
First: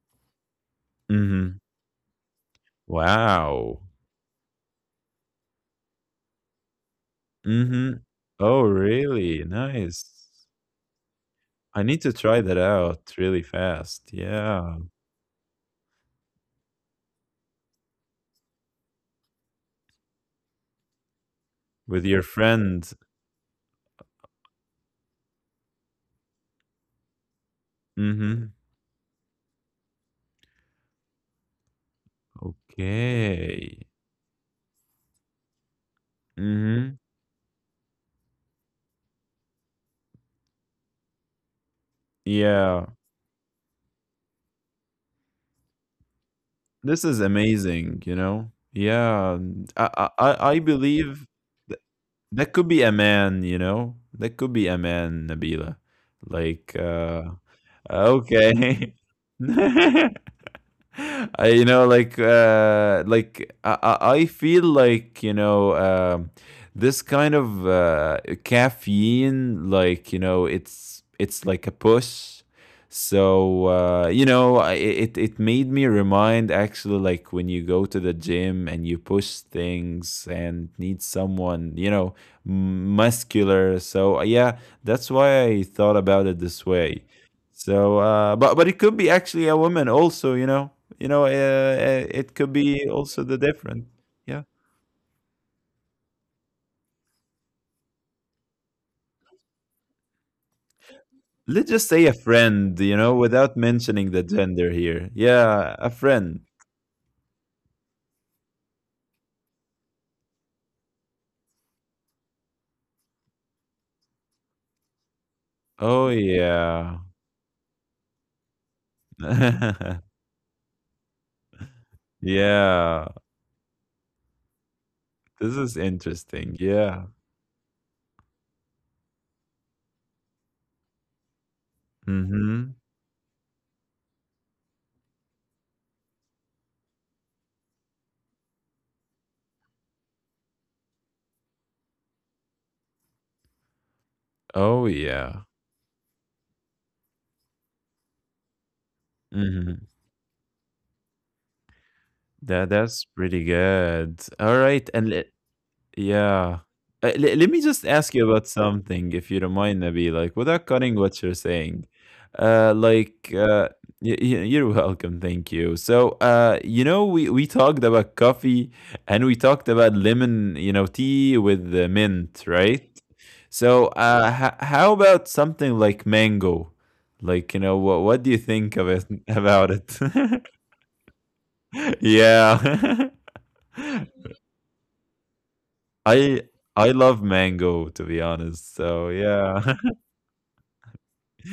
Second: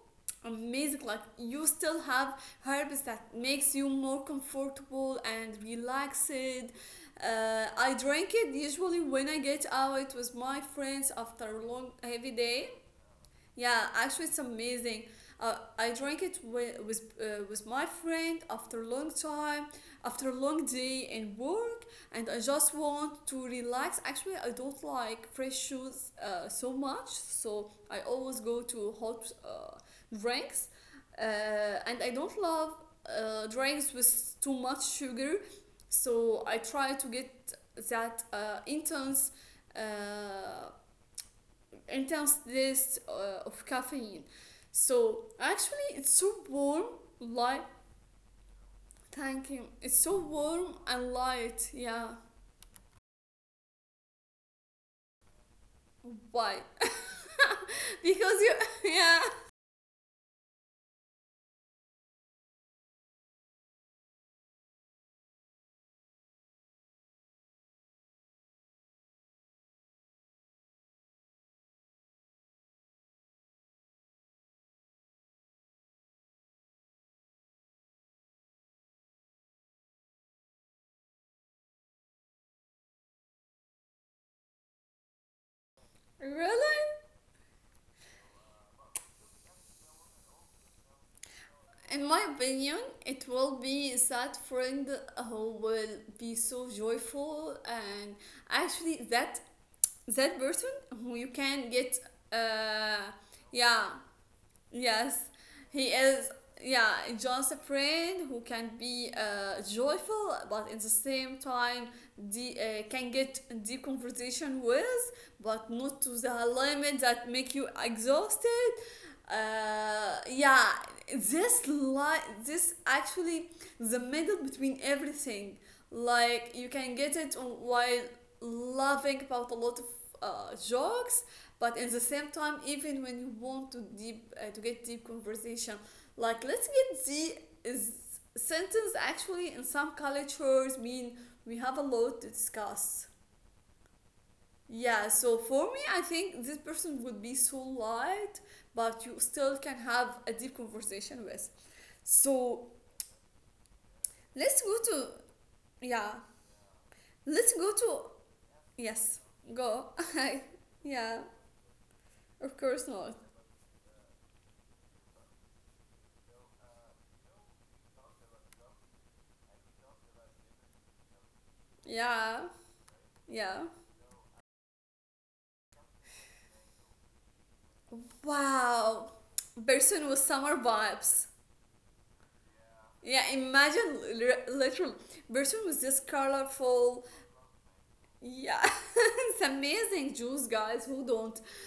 Speaker 1: amazing. Like
Speaker 2: Hmm.
Speaker 1: you still have herbs that makes
Speaker 2: Wow.
Speaker 1: you more comfortable and relaxed. I
Speaker 2: Hmm.
Speaker 1: drink it
Speaker 2: Oh,
Speaker 1: usually when I
Speaker 2: really?
Speaker 1: get
Speaker 2: Nice.
Speaker 1: out with my friends after a
Speaker 2: I
Speaker 1: long
Speaker 2: need to
Speaker 1: heavy
Speaker 2: try that
Speaker 1: day,
Speaker 2: out really
Speaker 1: yeah,
Speaker 2: fast.
Speaker 1: actually, it's
Speaker 2: Yeah,
Speaker 1: amazing. I drank it with my friend after a long time, after a long day in work,
Speaker 2: with your
Speaker 1: and I just
Speaker 2: friend.
Speaker 1: want to relax. Actually, I don't like fresh shoes so much, so I always
Speaker 2: Hmm.
Speaker 1: go to hot drinks, uh, and I don't love
Speaker 2: Okay.
Speaker 1: drinks with too much sugar, so I try
Speaker 2: Hmm.
Speaker 1: to get that intense. Uh, Intense
Speaker 2: Yeah.
Speaker 1: taste of caffeine. So actually, it's so warm,
Speaker 2: This is
Speaker 1: light.
Speaker 2: amazing, you know? Yeah,
Speaker 1: Thank you.
Speaker 2: I
Speaker 1: It's
Speaker 2: I
Speaker 1: so
Speaker 2: I I
Speaker 1: warm and
Speaker 2: believe
Speaker 1: light.
Speaker 2: that
Speaker 1: Yeah.
Speaker 2: that could be a man, you know? That could be a man, Nabila.
Speaker 1: Why?
Speaker 2: Like,
Speaker 1: *laughs* Because you. *laughs*
Speaker 2: okay.
Speaker 1: Yeah.
Speaker 2: *laughs* *laughs* I, like, like, I feel like, this kind of caffeine, like, it's like a push. So, I, it made me remind actually, like, when you go to the gym and you push things and need someone, muscular. So, yeah, that's why I thought about it this
Speaker 1: Really?
Speaker 2: way. So, but it could be actually a woman also. You know,
Speaker 1: In my
Speaker 2: it could
Speaker 1: opinion,
Speaker 2: be
Speaker 1: it
Speaker 2: also the
Speaker 1: will
Speaker 2: different.
Speaker 1: be that
Speaker 2: Yeah.
Speaker 1: friend who will be so joyful and actually that person who you can
Speaker 2: Let's just
Speaker 1: get.
Speaker 2: say a friend,
Speaker 1: Uh,
Speaker 2: without
Speaker 1: yeah.
Speaker 2: mentioning the gender here.
Speaker 1: Yes,
Speaker 2: Yeah,
Speaker 1: he
Speaker 2: a
Speaker 1: is.
Speaker 2: friend.
Speaker 1: Yeah, just a friend who can be joyful, but at the same time, the can get deep conversation with, but not to
Speaker 2: Oh,
Speaker 1: the limit
Speaker 2: yeah.
Speaker 1: that make you exhausted.
Speaker 2: *laughs*
Speaker 1: Yeah, this
Speaker 2: Yeah.
Speaker 1: actually the middle between everything.
Speaker 2: This is
Speaker 1: Like you
Speaker 2: interesting.
Speaker 1: can get
Speaker 2: Yeah.
Speaker 1: it while laughing about a lot of jokes, but at the same time
Speaker 2: Mm-hmm.
Speaker 1: even when you want to deep to get deep conversation, like let's get the is sentence actually in some cultures mean we have a lot to discuss,
Speaker 2: Oh,
Speaker 1: yeah. So
Speaker 2: yeah.
Speaker 1: for me, I think this person would be so light, but you still can
Speaker 2: Mm-hmm.
Speaker 1: have a deep conversation with. So
Speaker 2: That's pretty good.
Speaker 1: let's
Speaker 2: All
Speaker 1: go to
Speaker 2: right,
Speaker 1: yeah
Speaker 2: yeah.
Speaker 1: let's
Speaker 2: Let
Speaker 1: go
Speaker 2: me just
Speaker 1: to
Speaker 2: ask you about
Speaker 1: yes
Speaker 2: something, if you don't
Speaker 1: go
Speaker 2: mind, Nabi, like without
Speaker 1: *laughs*
Speaker 2: cutting
Speaker 1: Yeah,
Speaker 2: what you're saying.
Speaker 1: of course not.
Speaker 2: Like, you're welcome. Thank you. So, we talked about coffee and we talked about lemon, tea with the
Speaker 1: Yeah,
Speaker 2: mint, right?
Speaker 1: yeah.
Speaker 2: So, how about something like mango? Like, what do you think of
Speaker 1: Wow,
Speaker 2: it, *laughs* about
Speaker 1: Bersun
Speaker 2: it?
Speaker 1: was summer vibes.
Speaker 2: *laughs*
Speaker 1: Yeah,
Speaker 2: Yeah.
Speaker 1: imagine
Speaker 2: *laughs*
Speaker 1: literal. Bersun was this
Speaker 2: I I
Speaker 1: colorful.
Speaker 2: love mango, to be
Speaker 1: Yeah, *laughs*
Speaker 2: honest. So
Speaker 1: it's
Speaker 2: yeah,
Speaker 1: amazing Jews guys who don't.
Speaker 2: *laughs*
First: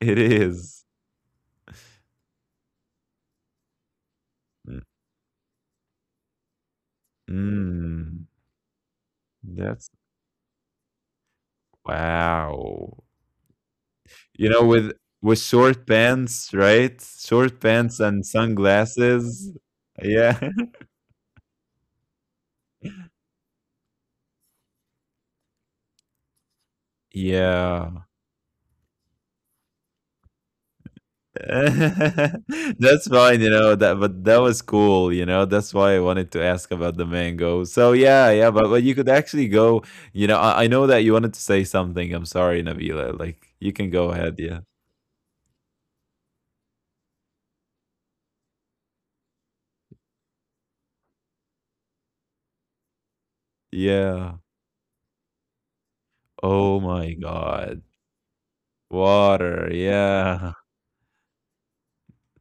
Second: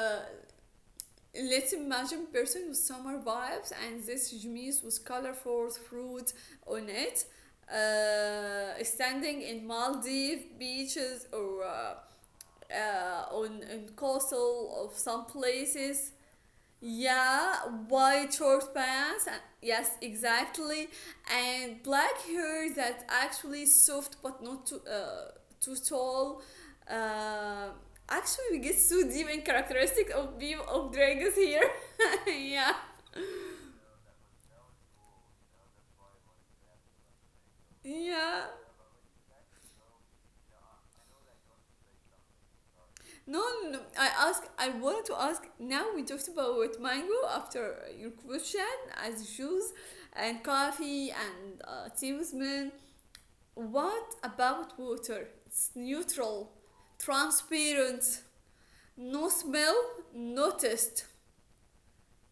Speaker 2: it is.
Speaker 1: let's imagine Bersun with summer vibes and this
Speaker 2: Mm,
Speaker 1: Jumis with colorful fruit on it.
Speaker 2: mm,
Speaker 1: Standing in
Speaker 2: that's
Speaker 1: Maldive beaches or uh,
Speaker 2: wow.
Speaker 1: uh, on, on
Speaker 2: You know,
Speaker 1: coastal
Speaker 2: with
Speaker 1: of some
Speaker 2: with short
Speaker 1: places.
Speaker 2: pants, right? Short
Speaker 1: Yeah,
Speaker 2: pants and
Speaker 1: white short pants.
Speaker 2: sunglasses.
Speaker 1: Yes,
Speaker 2: Yeah. *laughs*
Speaker 1: exactly. And black hair that actually soft but not too too tall. Uh,
Speaker 2: Yeah.
Speaker 1: actually, we get so deep in characteristic of people of dragons
Speaker 2: *laughs*
Speaker 1: here. *laughs* Yeah.
Speaker 2: That's fine, you know that, but that was cool. That's why I wanted to ask about the mango. So yeah,
Speaker 1: Yeah.
Speaker 2: yeah, but you could actually go. I know that you wanted to say something. I'm sorry, Nabila.
Speaker 1: No,
Speaker 2: Like, you
Speaker 1: no, no.
Speaker 2: can go
Speaker 1: I
Speaker 2: ahead.
Speaker 1: ask.
Speaker 2: Yeah,
Speaker 1: I wanted to ask. Now we talked about mango after your question as juice and coffee and tea with mint. What
Speaker 2: yeah.
Speaker 1: about water? It's neutral,
Speaker 2: Oh my God,
Speaker 1: transparent, no
Speaker 2: water.
Speaker 1: smell,
Speaker 2: Yeah,
Speaker 1: no taste.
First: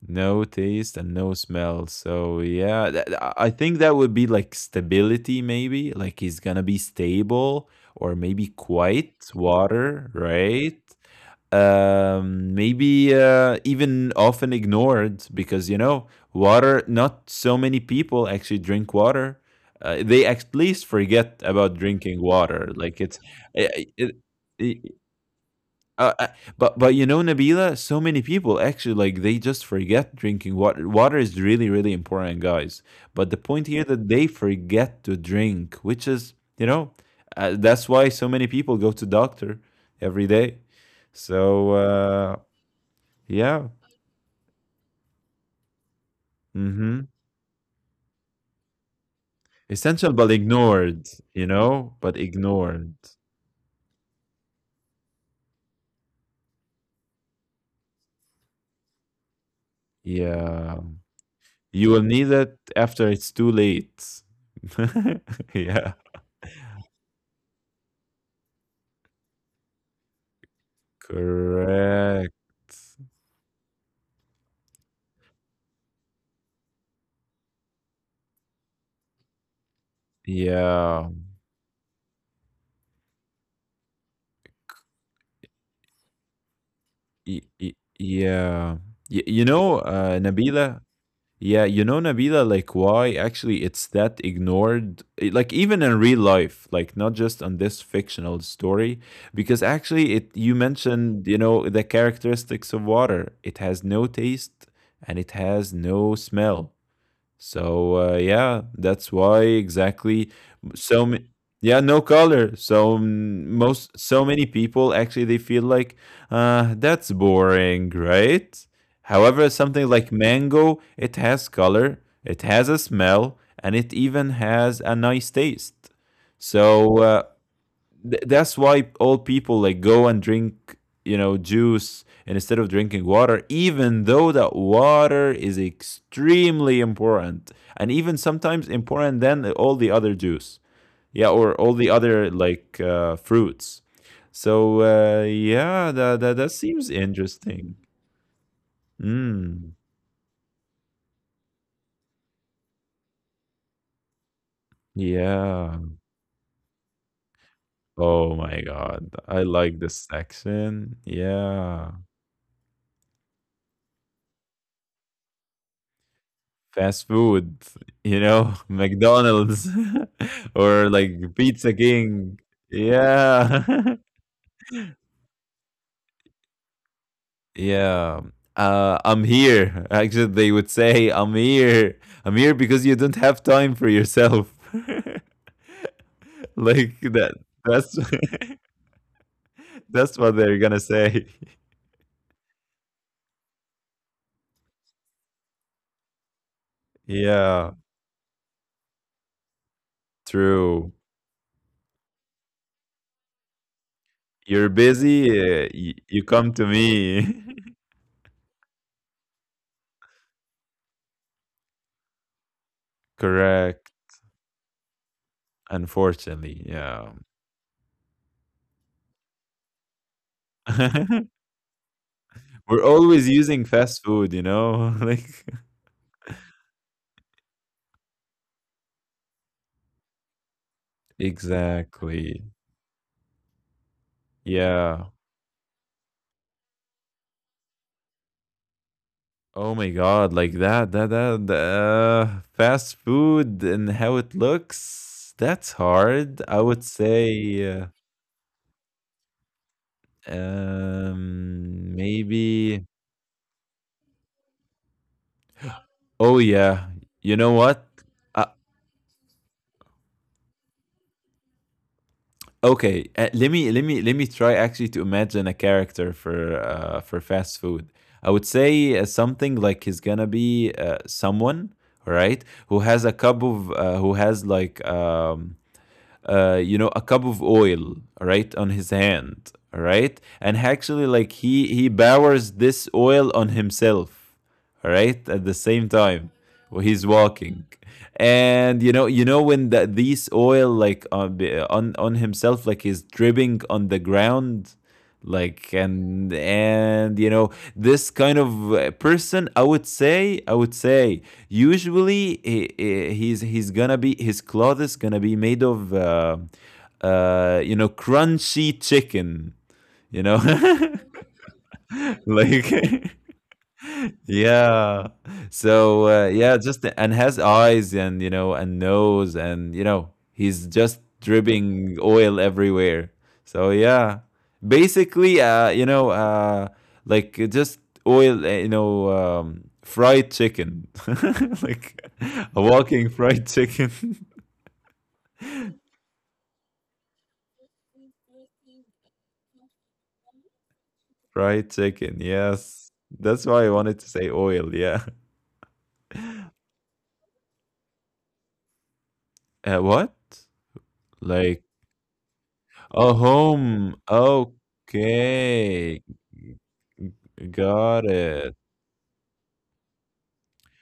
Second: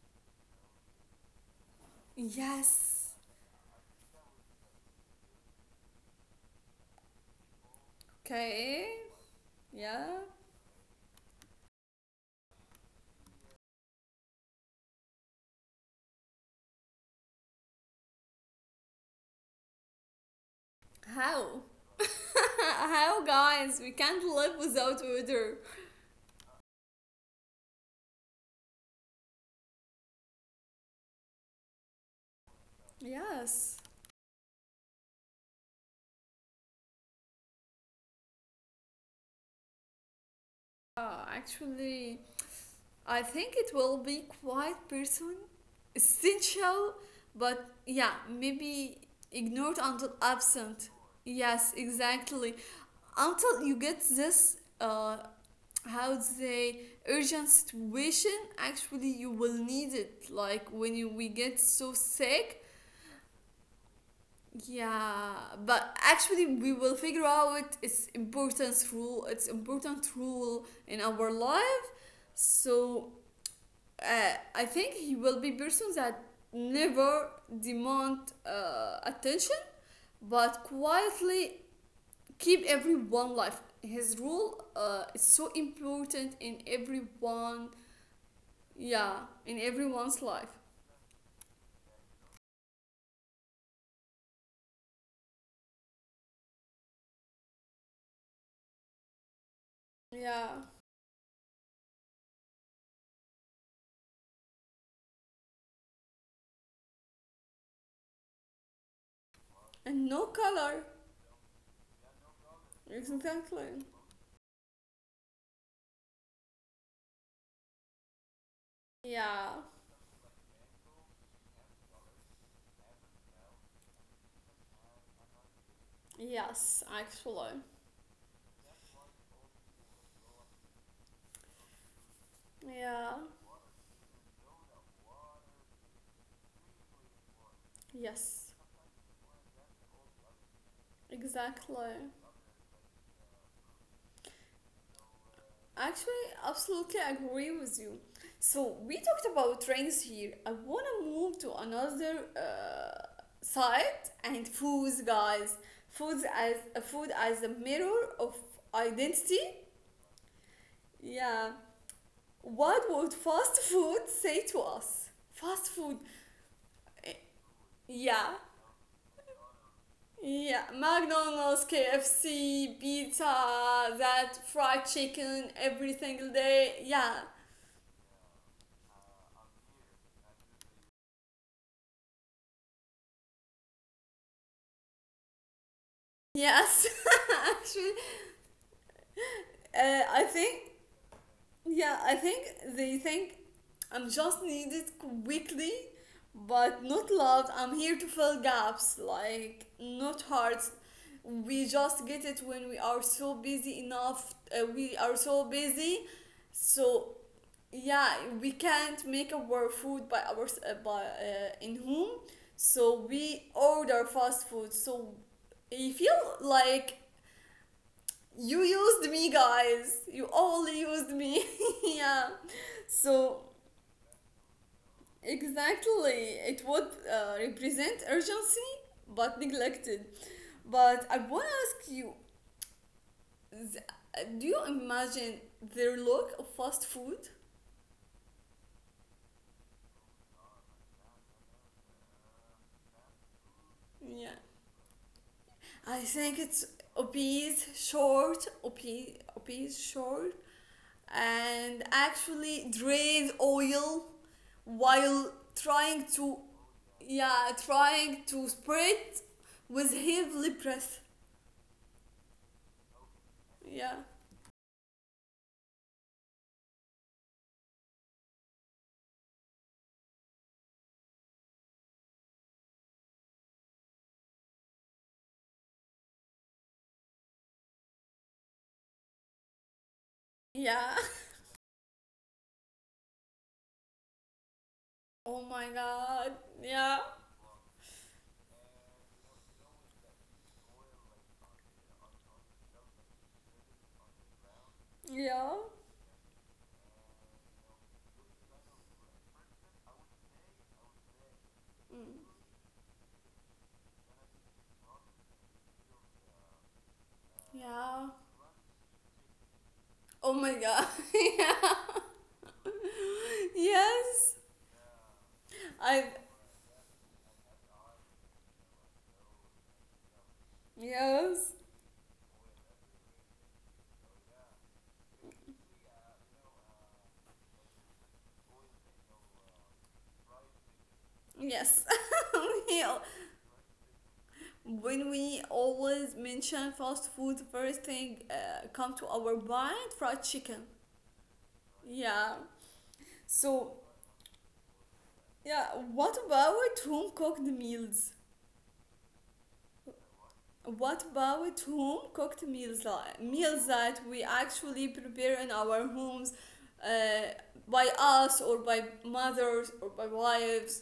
Speaker 2: no taste and no smell. So yeah,
Speaker 1: Yes.
Speaker 2: that, I think that would be like stability, maybe. Like, he's gonna be stable, or maybe
Speaker 1: Okay,
Speaker 2: quite water,
Speaker 1: yeah.
Speaker 2: right? Maybe even often ignored, because water, not so many people actually drink water. They at least forget
Speaker 1: How?
Speaker 2: about
Speaker 1: *laughs*
Speaker 2: drinking water, like it's...
Speaker 1: How, guys? We
Speaker 2: I-
Speaker 1: can't live
Speaker 2: it,
Speaker 1: without water.
Speaker 2: uh, uh, but Nabila, so many people actually, like, they just forget drinking water. Water is really, really important, guys. But the point
Speaker 1: Yes.
Speaker 2: here that they forget to drink, which is, that's why so many people go to doctor every day. So
Speaker 1: Actually, I think it
Speaker 2: yeah.
Speaker 1: will be quite person essential,
Speaker 2: Mm-hmm.
Speaker 1: but yeah, maybe ignored until
Speaker 2: Essential but
Speaker 1: absent.
Speaker 2: ignored,
Speaker 1: Yes,
Speaker 2: but
Speaker 1: exactly.
Speaker 2: ignored.
Speaker 1: Until you get this how to say urgent situation, actually you will need it like
Speaker 2: Yeah,
Speaker 1: when you we get
Speaker 2: you
Speaker 1: so
Speaker 2: will need it
Speaker 1: sick,
Speaker 2: after it's too late.
Speaker 1: yeah.
Speaker 2: *laughs* Yeah,
Speaker 1: But actually we will figure out its important rule in our life.
Speaker 2: correct.
Speaker 1: So I think he will be person that never demand attention, but
Speaker 2: Yeah.
Speaker 1: quietly keep everyone life. His rule is so important in everyone,
Speaker 2: Yeah.
Speaker 1: yeah,
Speaker 2: You
Speaker 1: in
Speaker 2: know,
Speaker 1: everyone's life.
Speaker 2: Nabila. Yeah, Nabila, like, why actually it's that ignored, like, even in real life, like not just on this fictional story, because actually it
Speaker 1: Yeah.
Speaker 2: you mentioned, the characteristics of water. It has no taste and it has no smell. So yeah, that's why
Speaker 1: And no
Speaker 2: exactly.
Speaker 1: color.
Speaker 2: so ma- yeah, no color. So, mm,
Speaker 1: Exactly.
Speaker 2: most so many people actually, they feel like that's boring, right? However,
Speaker 1: Yeah.
Speaker 2: something like mango, it has color, it has a smell, and it even has a nice taste.
Speaker 1: Yes,
Speaker 2: So,
Speaker 1: actually.
Speaker 2: that's why all people like go and drink, juice, instead of drinking
Speaker 1: Yeah.
Speaker 2: water, even though that water is extremely important, and even
Speaker 1: Yes.
Speaker 2: sometimes important than all the other juice, yeah, or all the
Speaker 1: Exactly.
Speaker 2: other, like, fruits. So, yeah, that,
Speaker 1: Actually,
Speaker 2: that that seems
Speaker 1: absolutely agree with
Speaker 2: interesting.
Speaker 1: you. So we talked about
Speaker 2: mm,
Speaker 1: trains here. I wanna move to another side and foods, guys.
Speaker 2: yeah,
Speaker 1: Foods as food as a mirror of
Speaker 2: oh my God,
Speaker 1: identity.
Speaker 2: I like this section.
Speaker 1: Yeah.
Speaker 2: Yeah.
Speaker 1: What would fast food say to us? Fast food.
Speaker 2: Fast
Speaker 1: eh,
Speaker 2: food,
Speaker 1: Yeah.
Speaker 2: *laughs* McDonald's, *laughs*
Speaker 1: Yeah,
Speaker 2: or like
Speaker 1: McDonald's,
Speaker 2: Pizza King.
Speaker 1: KFC, pizza,
Speaker 2: Yeah.
Speaker 1: that fried chicken every single day. Yeah.
Speaker 2: *laughs* Yeah. I'm here. *laughs* Actually, they would say, I'm here. I'm here because you don't have time for yourself. *laughs*
Speaker 1: Yes.
Speaker 2: Like that.
Speaker 1: *laughs* Actually,
Speaker 2: That's, *laughs*
Speaker 1: Uh,
Speaker 2: that's
Speaker 1: I
Speaker 2: what they're
Speaker 1: think,
Speaker 2: gonna say. *laughs*
Speaker 1: yeah, I think they think I'm just needed quickly, but not loved.
Speaker 2: Yeah,
Speaker 1: I'm here to fill gaps, like not hearts.
Speaker 2: true.
Speaker 1: We just get it when we are so busy enough.
Speaker 2: You're
Speaker 1: We are so
Speaker 2: busy.
Speaker 1: busy,
Speaker 2: You come to
Speaker 1: so
Speaker 2: me.
Speaker 1: yeah, we can't make our food by ours by in home. So
Speaker 2: *laughs*
Speaker 1: we
Speaker 2: Correct.
Speaker 1: order fast food. So you feel
Speaker 2: Unfortunately,
Speaker 1: like
Speaker 2: yeah.
Speaker 1: you used me, guys, you all used
Speaker 2: *laughs*
Speaker 1: me. *laughs* Yeah.
Speaker 2: We're always
Speaker 1: So
Speaker 2: using fast food, you know? *laughs* Like,
Speaker 1: exactly it would represent urgency but neglected. But I want to ask you,
Speaker 2: exactly.
Speaker 1: do you
Speaker 2: Yeah.
Speaker 1: imagine their look of fast food?
Speaker 2: Oh my God, like that fast food and how it
Speaker 1: Yeah,
Speaker 2: looks, that's
Speaker 1: I think
Speaker 2: hard. I
Speaker 1: it's
Speaker 2: would say,
Speaker 1: obese short, and actually
Speaker 2: maybe.
Speaker 1: drain oil while trying
Speaker 2: Oh
Speaker 1: to,
Speaker 2: yeah. You know
Speaker 1: yeah,
Speaker 2: what?
Speaker 1: trying
Speaker 2: I
Speaker 1: to spread with heavily breath.
Speaker 2: Okay, uh, let me let
Speaker 1: Yeah.
Speaker 2: me let me try actually to imagine a character for fast food. I would say, something like he's gonna be, someone, right, who has like, a cup of oil, right, on his hand, right, and
Speaker 1: Yeah.
Speaker 2: actually, like, he powers this oil on himself, right,
Speaker 1: *laughs*
Speaker 2: at
Speaker 1: Oh
Speaker 2: the
Speaker 1: my
Speaker 2: same time,
Speaker 1: God.
Speaker 2: while
Speaker 1: Yeah.
Speaker 2: he's walking, and when these oil, like, on himself, like, is dripping on the ground,
Speaker 1: Yeah.
Speaker 2: like, and this kind of, person, I would say usually
Speaker 1: Mm.
Speaker 2: he's gonna be, his cloth is gonna be made of,
Speaker 1: Yeah,
Speaker 2: crunchy chicken, you know
Speaker 1: oh my God. *laughs*
Speaker 2: *laughs*
Speaker 1: Yeah.
Speaker 2: like,
Speaker 1: *laughs* Yes.
Speaker 2: yeah. So,
Speaker 1: I
Speaker 2: yeah, just, and has eyes, and, nose, and you know he's just
Speaker 1: Yes.
Speaker 2: dripping oil everywhere. So yeah, basically, like, just oil, fried chicken, *laughs*
Speaker 1: Yes.
Speaker 2: like a
Speaker 1: *laughs* Yeah.
Speaker 2: walking fried chicken, *laughs*
Speaker 1: When we always mention fast food, first thing come to our mind, fried chicken.
Speaker 2: fried chicken.
Speaker 1: Yeah.
Speaker 2: Yes, that's why I
Speaker 1: So
Speaker 2: wanted to say oil. Yeah.
Speaker 1: yeah. What about home cooked meals?
Speaker 2: What?
Speaker 1: What about
Speaker 2: Like
Speaker 1: home cooked meals,
Speaker 2: a
Speaker 1: like meals
Speaker 2: home?
Speaker 1: that we actually prepare in our
Speaker 2: Okay.
Speaker 1: homes uh, by
Speaker 2: Got
Speaker 1: us
Speaker 2: it.
Speaker 1: or by mothers or by wives?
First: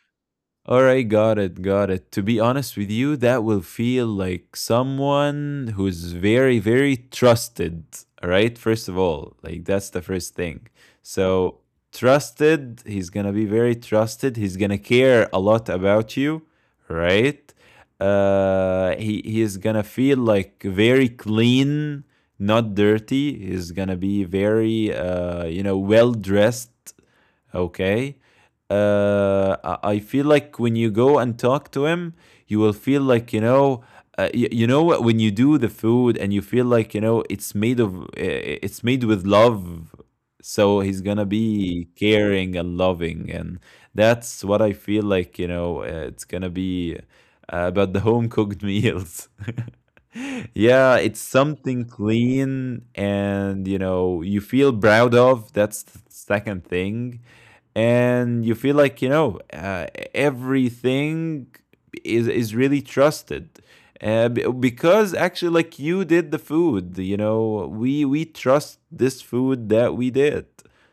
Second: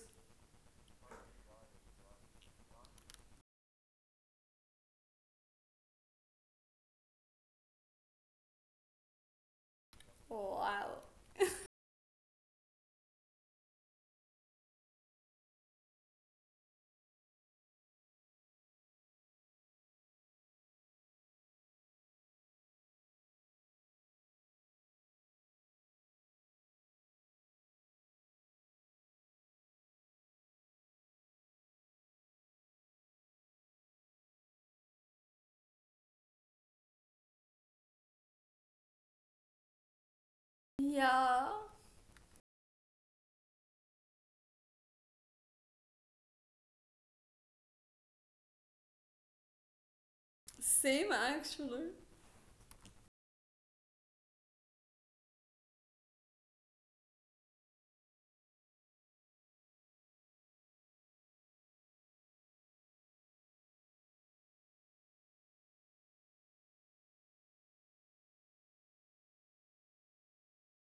Speaker 2: All right, got it, got it. To be honest with you, that will feel like someone who's very, very trusted, right? First of all, like, that's the first
Speaker 1: Oh,
Speaker 2: thing.
Speaker 1: wow.
Speaker 2: So, trusted, he's gonna be very trusted. He's gonna care a lot about you, right? He is gonna feel like very clean, not dirty. He's gonna be very, well dressed, okay? I feel like when you go and talk to him, you will feel like. You know, when you do the food and you feel like, you know, it's made with love. So he's gonna
Speaker 1: Yeah.
Speaker 2: be caring and loving, and that's what I feel, like, it's gonna be, about the home cooked meals. *laughs* Yeah,
Speaker 1: Same,
Speaker 2: it's something
Speaker 1: actually.
Speaker 2: clean, and, you feel proud of that's the second thing. And you feel like, everything is really trusted, uh, because actually, like, you did the food, we trust this food that we did.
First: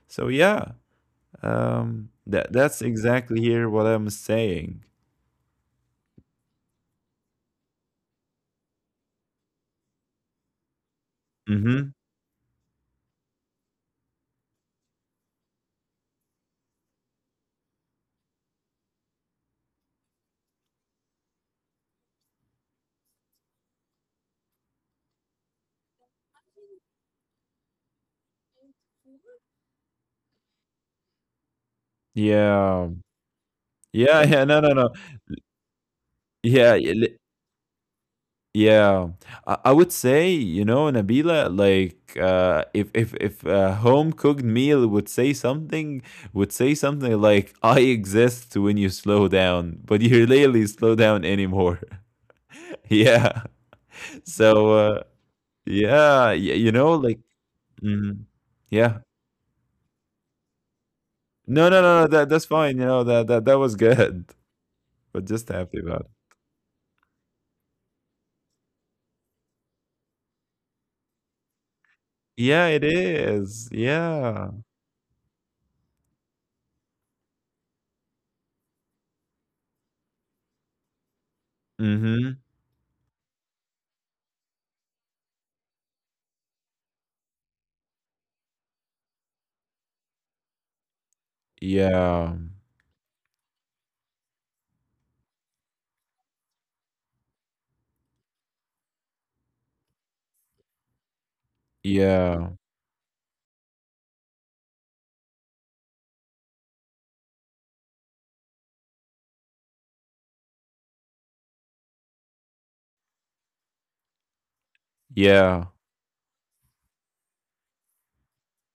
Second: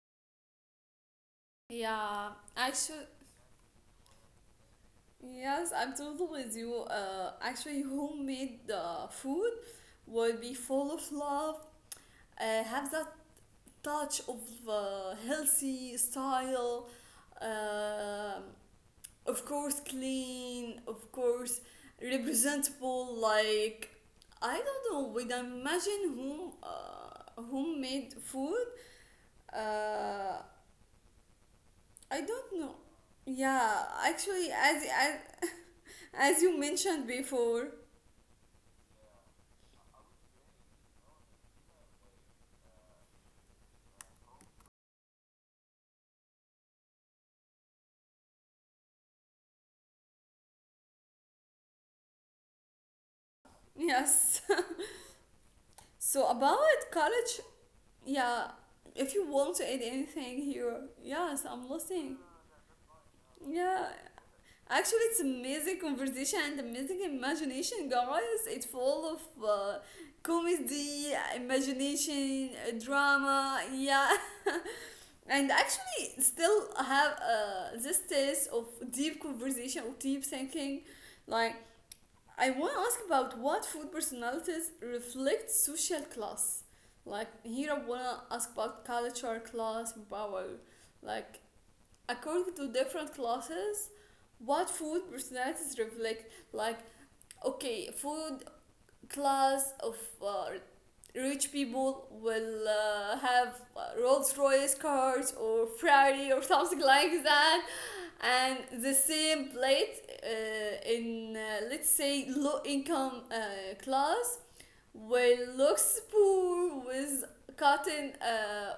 Speaker 2: So yeah,
Speaker 1: Yeah,
Speaker 2: that's
Speaker 1: actually.
Speaker 2: exactly here what I'm saying.
Speaker 1: Yes, I'm totally with you. Actually, homemade food will be full of love,
Speaker 2: Mm-hmm.
Speaker 1: have that touch of healthy style, um of course, clean, of course, representable. Like, I don't know, when I imagine home, homemade food, uh, I don't know.
Speaker 2: Yeah.
Speaker 1: Yeah,
Speaker 2: Yeah. *laughs* Yeah.
Speaker 1: actually,
Speaker 2: No, no, no.
Speaker 1: *laughs* as you
Speaker 2: Yeah.
Speaker 1: mentioned before,
Speaker 2: Yeah, I would say, you know, Nabila, like, if a home cooked meal would say something, like, "I exist when you slow down," but you *laughs* rarely slow down anymore. *laughs* Yeah,
Speaker 1: yes.
Speaker 2: so
Speaker 1: *laughs*
Speaker 2: yeah,
Speaker 1: So about
Speaker 2: you know, like.
Speaker 1: college,
Speaker 2: mm,
Speaker 1: yeah,
Speaker 2: yeah,
Speaker 1: if you want to add anything here, yes,
Speaker 2: no,
Speaker 1: I'm
Speaker 2: no, no, no,
Speaker 1: listening.
Speaker 2: that's fine. You know that that was
Speaker 1: Yeah.
Speaker 2: good,
Speaker 1: Actually,
Speaker 2: *laughs*
Speaker 1: it's
Speaker 2: but just happy
Speaker 1: amazing
Speaker 2: about it.
Speaker 1: conversation and amazing imagination, guys. It's full of comedy, imagination,
Speaker 2: Yeah, it
Speaker 1: drama,
Speaker 2: is.
Speaker 1: yeah. *laughs*
Speaker 2: Yeah.
Speaker 1: And actually, still have this taste of deep conversation or deep thinking. Like,
Speaker 2: Mm-hmm.
Speaker 1: I want to ask about what food personalities reflect social class. Like here, I want to ask about culture, class, power. Like
Speaker 2: Yeah.
Speaker 1: according to different classes, what food personalities reflect? Like okay, food class of uh, rich people
Speaker 2: Yeah.
Speaker 1: will have Rolls Royce cars or Ferrari or something like that, and the same plate in let's say low income class will
Speaker 2: Yeah.
Speaker 1: looks poor with cotton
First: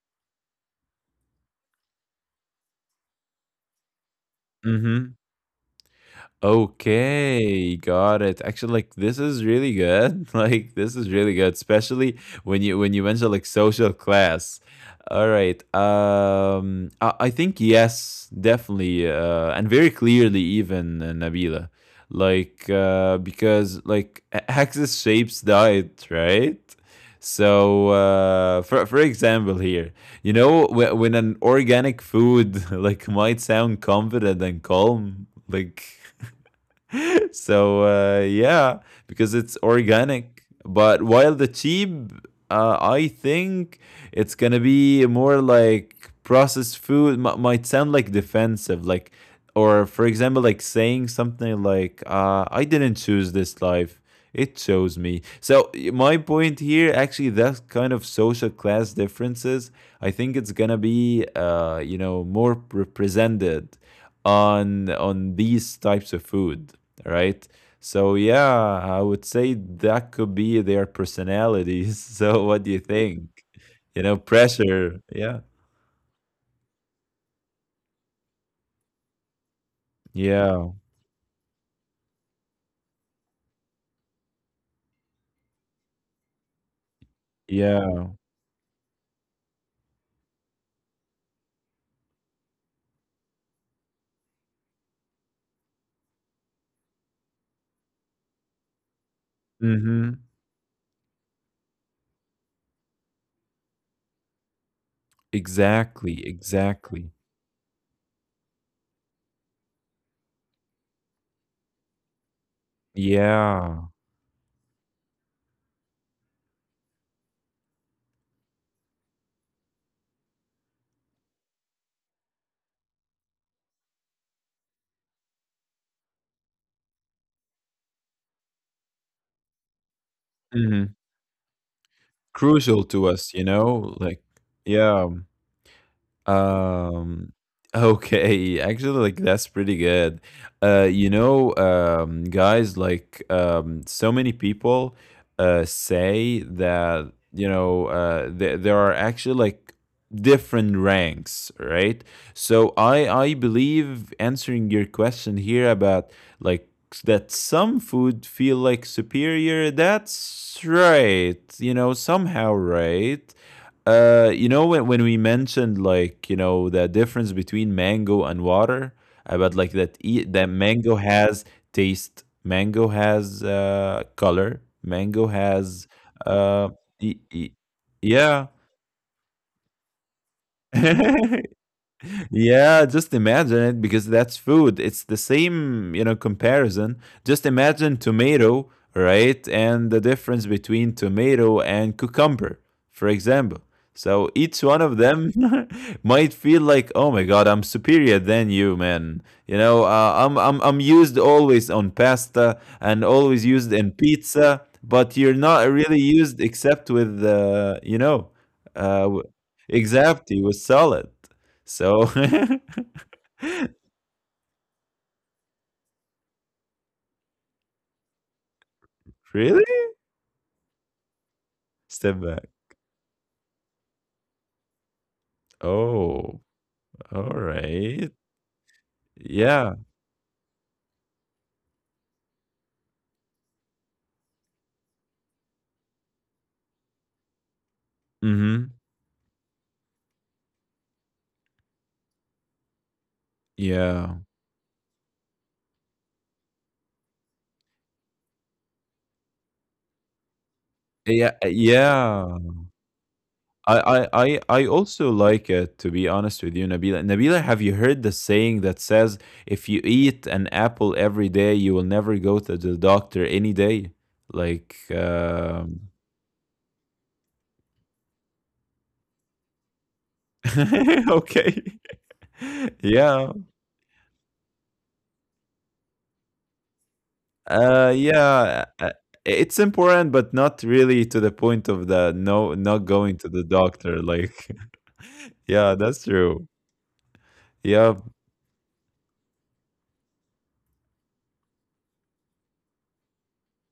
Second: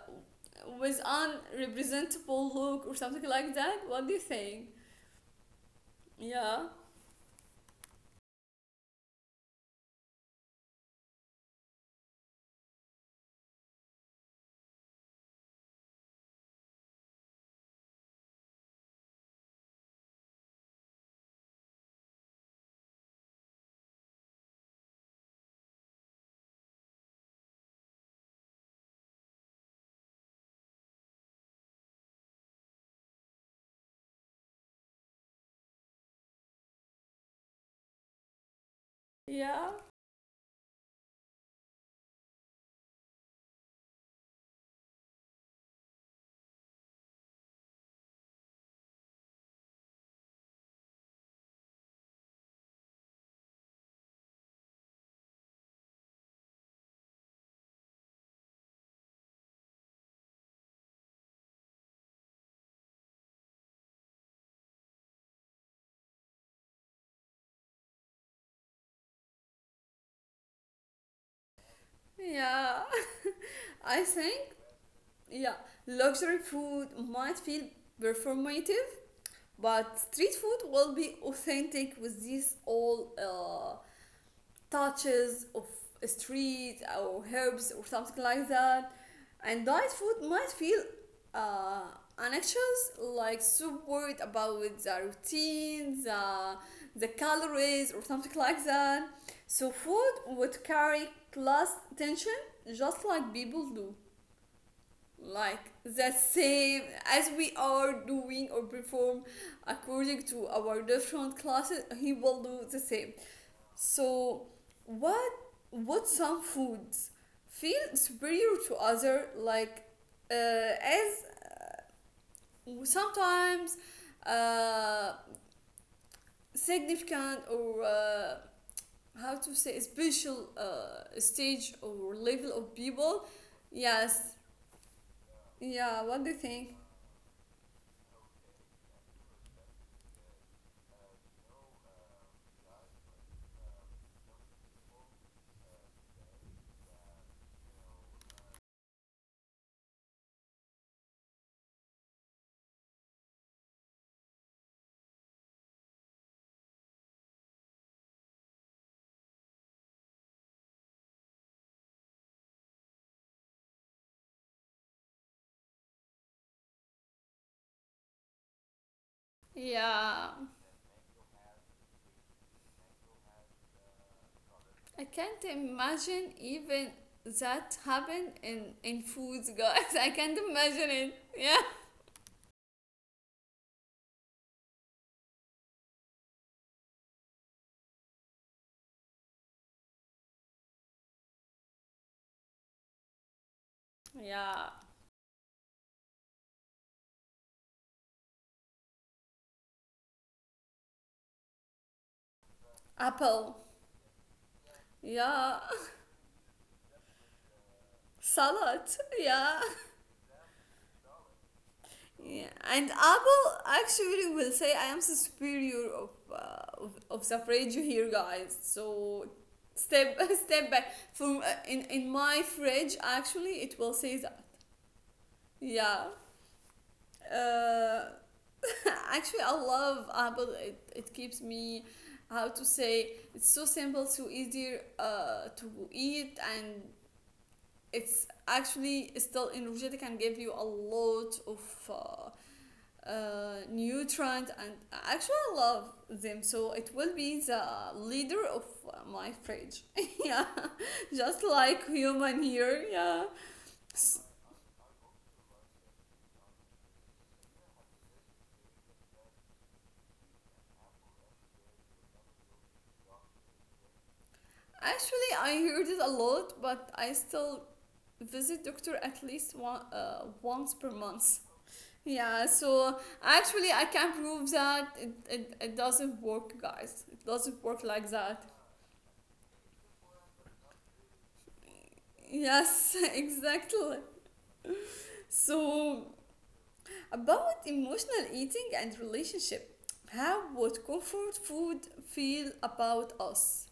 Speaker 1: with unrepresentable look or something like that. What do you think?
Speaker 2: Mm-hmm.
Speaker 1: Yeah.
Speaker 2: Okay, got it. Actually, like, this is really good. *laughs* Like this is really good, especially when you mention like social class. All right. I think yes, definitely, and very clearly even Nabila, like because like axis shapes diet, right? So, for example, here, you know, when an organic food *laughs* like might sound confident and calm, like. *laughs* So yeah, because it's
Speaker 1: Yeah.
Speaker 2: organic. But while the cheap, I think it's gonna be more like processed food. Might sound like defensive, like or for example, like saying something like "I didn't choose this life." It chose me. So my point here, actually, that kind of social class differences, I think it's gonna be, you know, more represented on these types of food, right? So yeah, I would say that could be their personalities. *laughs* So what do you
Speaker 1: Yeah.
Speaker 2: think?
Speaker 1: *laughs*
Speaker 2: You
Speaker 1: I
Speaker 2: know,
Speaker 1: think,
Speaker 2: pressure. Yeah.
Speaker 1: yeah, luxury food might feel performative, but street
Speaker 2: Yeah.
Speaker 1: food will be authentic with these all touches of a street or herbs or
Speaker 2: Yeah.
Speaker 1: something like that. And diet food might feel uh, anxious, like so worried about the routines, the calories, or something like that. So food
Speaker 2: Mhm.
Speaker 1: would carry class tension, just like people do. Like the
Speaker 2: Exactly.
Speaker 1: same
Speaker 2: Exactly.
Speaker 1: as we are doing or perform according to our different classes, he will do the same.
Speaker 2: Yeah.
Speaker 1: So, what what some foods feel superior to other, like as sometimes uh, significant or how to say special
Speaker 2: Mhm.
Speaker 1: stage or level of
Speaker 2: Crucial to
Speaker 1: people.
Speaker 2: us, you know, like
Speaker 1: Yes,
Speaker 2: yeah.
Speaker 1: yeah. What do you think?
Speaker 2: Um, *laughs* okay, actually, like that's pretty good. Guys, like so many people say that there are actually like different ranks, right? So I believe answering your question here about like that some food feel like superior. That's right. You know, somehow right. You know when we mentioned like you know the difference between mango and water about like that
Speaker 1: Yeah,
Speaker 2: that mango has taste, mango has color,
Speaker 1: I
Speaker 2: mango
Speaker 1: can't
Speaker 2: has
Speaker 1: imagine
Speaker 2: uh
Speaker 1: even
Speaker 2: e- e-
Speaker 1: that happen
Speaker 2: yeah.
Speaker 1: in foods, guys. *laughs* I can't imagine it.
Speaker 2: *laughs*
Speaker 1: Yeah.
Speaker 2: Yeah, just imagine it because that's food. It's the same, you know, comparison. Just imagine tomato, right? And the difference between tomato and cucumber, for example. So each
Speaker 1: Yeah.
Speaker 2: one of them *laughs* might feel like, "Oh my God, I'm superior than you, man." You know, I'm used always on pasta and always
Speaker 1: Apple.
Speaker 2: used in pizza, but you're
Speaker 1: Yeah.
Speaker 2: not really used except with, you
Speaker 1: *laughs*
Speaker 2: know,
Speaker 1: Salad.
Speaker 2: uh, w-
Speaker 1: Yeah.
Speaker 2: exactly with salad. So
Speaker 1: Yeah. And
Speaker 2: *laughs*
Speaker 1: Apple actually will say I am so superior of, of suffrage here, guys. So
Speaker 2: really?
Speaker 1: step *laughs* step back. From in
Speaker 2: Step
Speaker 1: my
Speaker 2: back.
Speaker 1: fridge, actually, it will say that. Yeah.
Speaker 2: Oh, all
Speaker 1: Uh,
Speaker 2: right.
Speaker 1: *laughs* actually, I
Speaker 2: Yeah.
Speaker 1: love Apple. It keeps me, how to say, it's so simple, so easier to eat, and it's
Speaker 2: Mm-hmm.
Speaker 1: actually still energetic and give you a lot of
Speaker 2: Yeah.
Speaker 1: nutrient, and actually I love them, so it will be the leader of my fridge. *laughs* Yeah,
Speaker 2: Yeah,
Speaker 1: just
Speaker 2: eh,
Speaker 1: like
Speaker 2: yeah.
Speaker 1: human here. Yeah,
Speaker 2: I also like it to be honest with you, Nabila. Nabila, have you heard the saying that says if you eat an apple every day, you will never go to the doctor any day? Like,
Speaker 1: actually I heard it a lot, but I still visit doctor at least one once per
Speaker 2: *laughs*
Speaker 1: month.
Speaker 2: okay,
Speaker 1: Yeah.
Speaker 2: *laughs*
Speaker 1: So
Speaker 2: yeah.
Speaker 1: actually I can prove that it doesn't work, guys, it doesn't work
Speaker 2: Uh,
Speaker 1: like that.
Speaker 2: yeah, uh, it's important, but not really to the point of the no, not
Speaker 1: Yes,
Speaker 2: going to
Speaker 1: *laughs*
Speaker 2: the
Speaker 1: exactly.
Speaker 2: doctor. Like, *laughs* yeah, that's
Speaker 1: So,
Speaker 2: true.
Speaker 1: about
Speaker 2: Yeah.
Speaker 1: emotional eating and relationship, how would comfort food feel about us?